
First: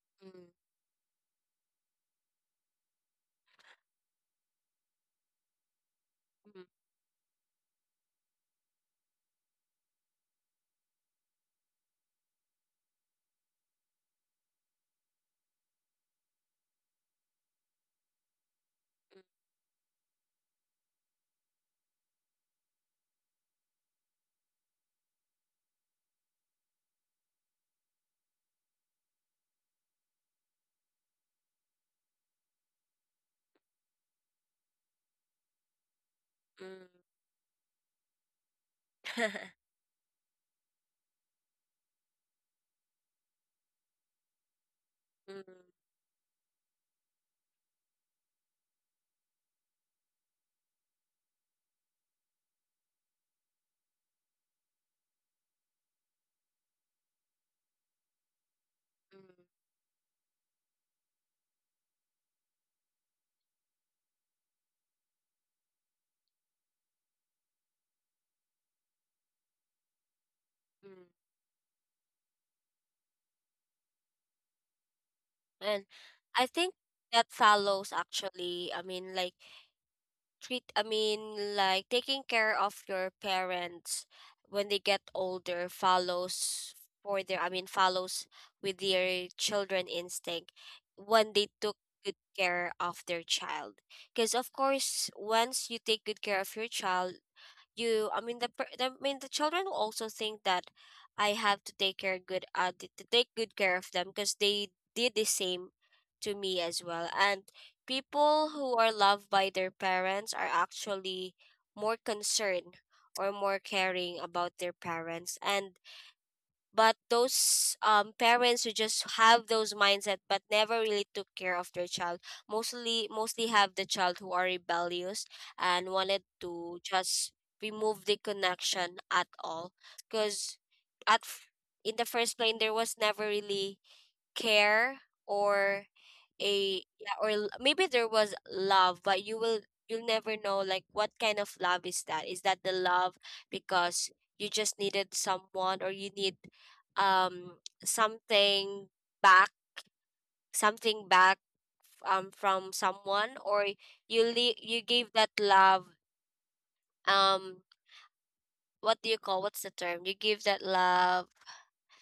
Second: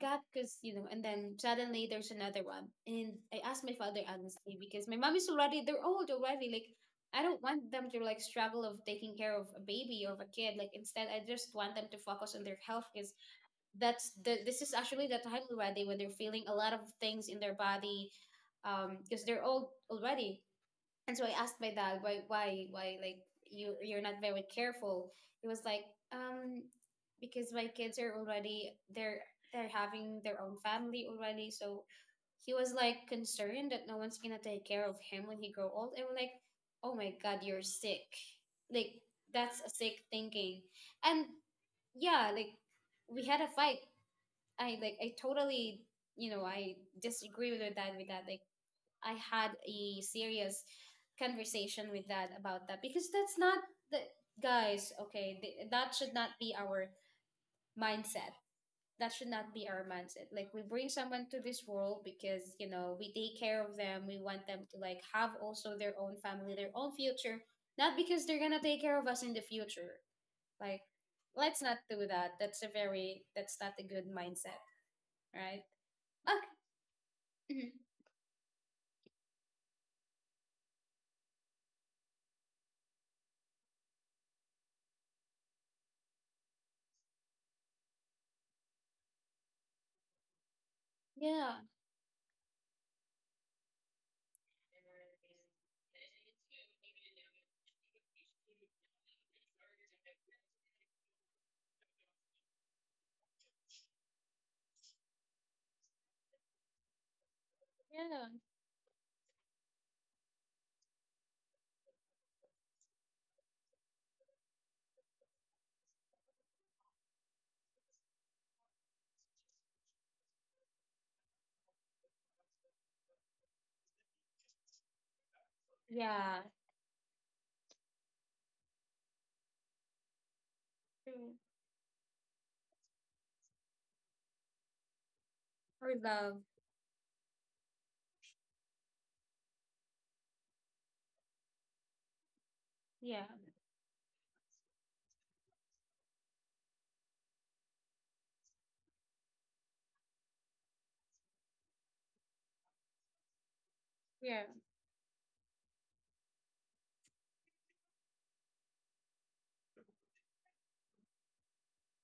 gap. Because Mm-hmm. you know, and then suddenly there's another one. And I asked my father honestly, because my mom is already they're old already. Like, I don't want them to like struggle of taking care of a baby or of a kid. Like instead, I just want them to focus on their health, because that's the this is actually the time already when they're feeling a lot of things in their body, because they're old already. And so I asked my dad why, like you, you're not very careful. He was like, um, because my kids are already they're having their own family already, so he was like concerned that no one's gonna take care of him when he grow old. And we're like, oh my god, you're sick. Like that's a sick thinking. And yeah, like we had a fight. I like I totally, you know, I disagree with my dad with that. Like I had a serious conversation with dad about that, because that's not the guys. Okay, that should not be our mindset. That should not be our mindset. Like we bring someone to this world because you know we take care of them. We want them to like have also their own family, their own future, not because they're gonna take care of us in the future. Like let's not do that. That's a very that's not a good mindset, right? And I Okay. think that Mhm. follows actually. I mean, like treat I mean, like taking care of your parents when they get older follows for their, I mean, follows with their children instinct when they Yeah. took good care of their child, because of course once you take good care of your child, you I mean, the children will also think that I have to take care good, t- to take good care of them because they did the same to me as well. And people who are loved by their parents are actually more concerned or more caring about their parents. And but those, parents who just have those mindset but never really took care of their child mostly have the child who are rebellious and wanted Yeah. to just remove the connection at all, because at True. f- in the first place there was never really care or. Or love. A yeah, or maybe there was love, but you'll never know like what kind of love is that. Is that the love Yeah. because you just needed someone, or you need um something back, something back from someone, or you Yeah, le- you give that love, um what do you call, what's the term, you give that love.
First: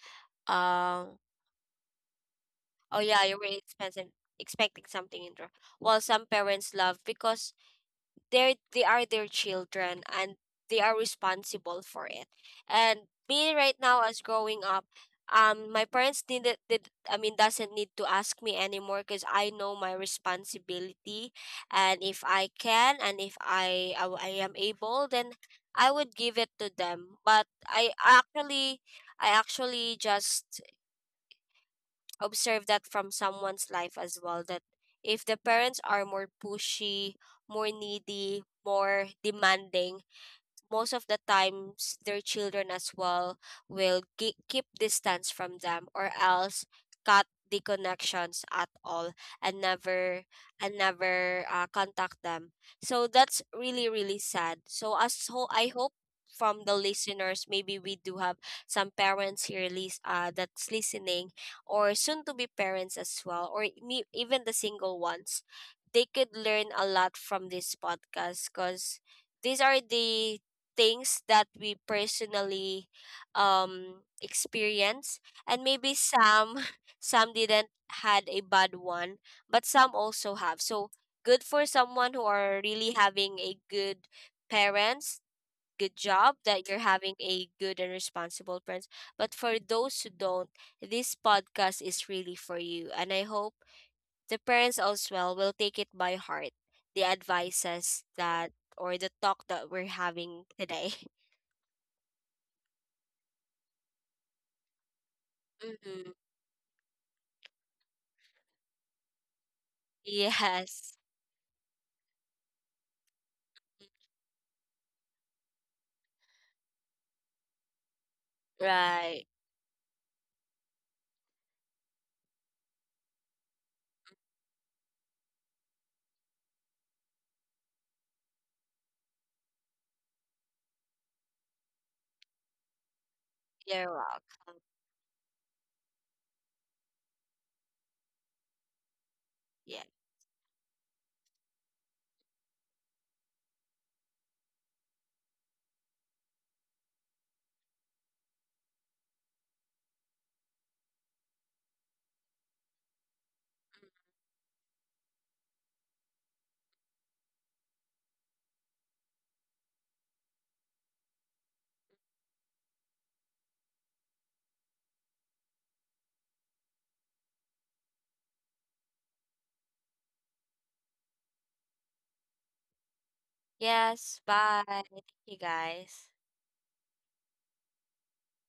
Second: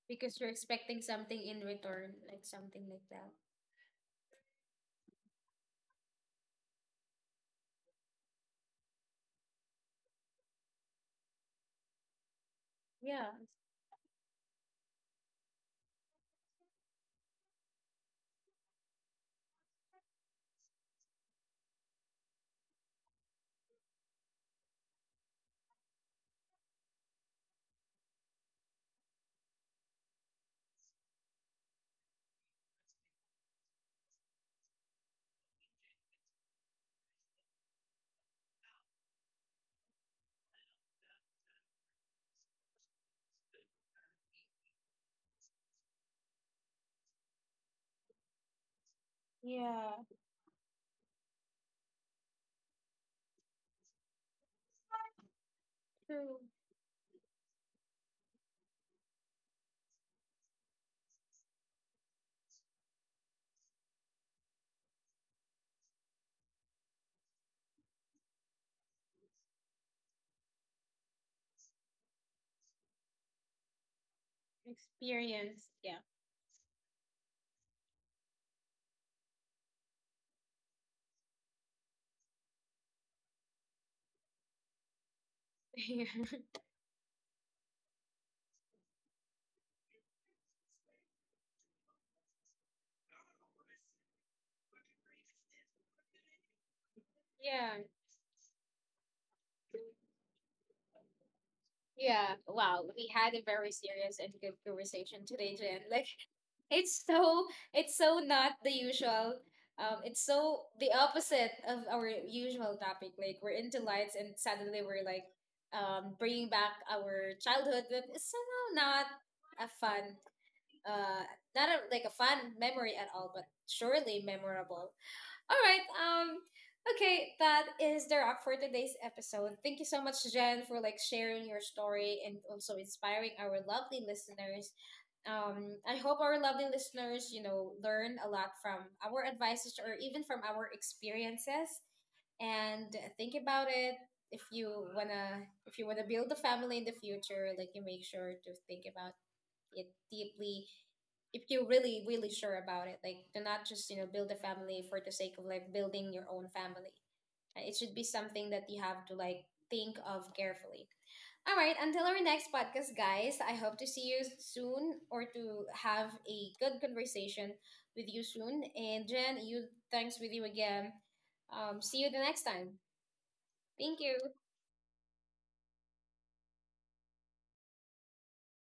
because you're expecting Um. something in return, like something Oh like yeah, that. you were expecting, expecting something in return. Well, some parents love because they are their children and they are responsible for it. And Yeah. me right now as growing up, my parents didn't did, I mean, doesn't need to ask me anymore because I know my responsibility, and if I can and if I am able, then I would give it to them. But I actually, I actually just observe that from someone's life as well that if the parents are more pushy, more needy, more demanding, most of the times their children as well will keep distance from them or else cut the connections at all and never contact them. So that's really really sad. So I hope from the listeners, maybe we do have some parents here, that's listening, or soon to be parents as well, or me, even the single ones, they could learn a lot from this podcast because these are the things that we personally experience. And Experience. maybe Yeah. some some didn't had a bad one but some also have, so good for someone who are really having a good parents. Good Yeah, job that you're having a good and responsible parents. But for those who don't, this podcast is really for you, and I hope the parents as well will take it by heart, the yeah. advices that or the talk that we're having today. Yeah. Wow, we had a very serious and good conversation today, Jen. Like Mhm. it's so, it's so not the usual. It's so the Yes. opposite of our usual topic. Like we're into lights, and suddenly we're like, bringing back our childhood, but it's somehow not Right. a fun, uh, not a, like a fun memory at all, but surely memorable. All right. Okay, that is the wrap for today's episode. Thank you so much, Jen, for like sharing your story and also inspiring our You're lovely welcome. listeners. I hope our lovely listeners, you know, learn a lot from our advices Yeah. or even from our experiences, and think about it. If you wanna build a family in the future, like you make sure to think about it deeply, if you're really really sure about it. Like do not just, you know, build a family for the sake of like building your own family. It should be something that you have to like think of carefully. All right, until our next podcast, guys, I hope to see you soon, or to have a good conversation with you soon. And Jen, you, thanks with you again. Um, see you the next time. Thank Yes. you. Bye. Thank you guys.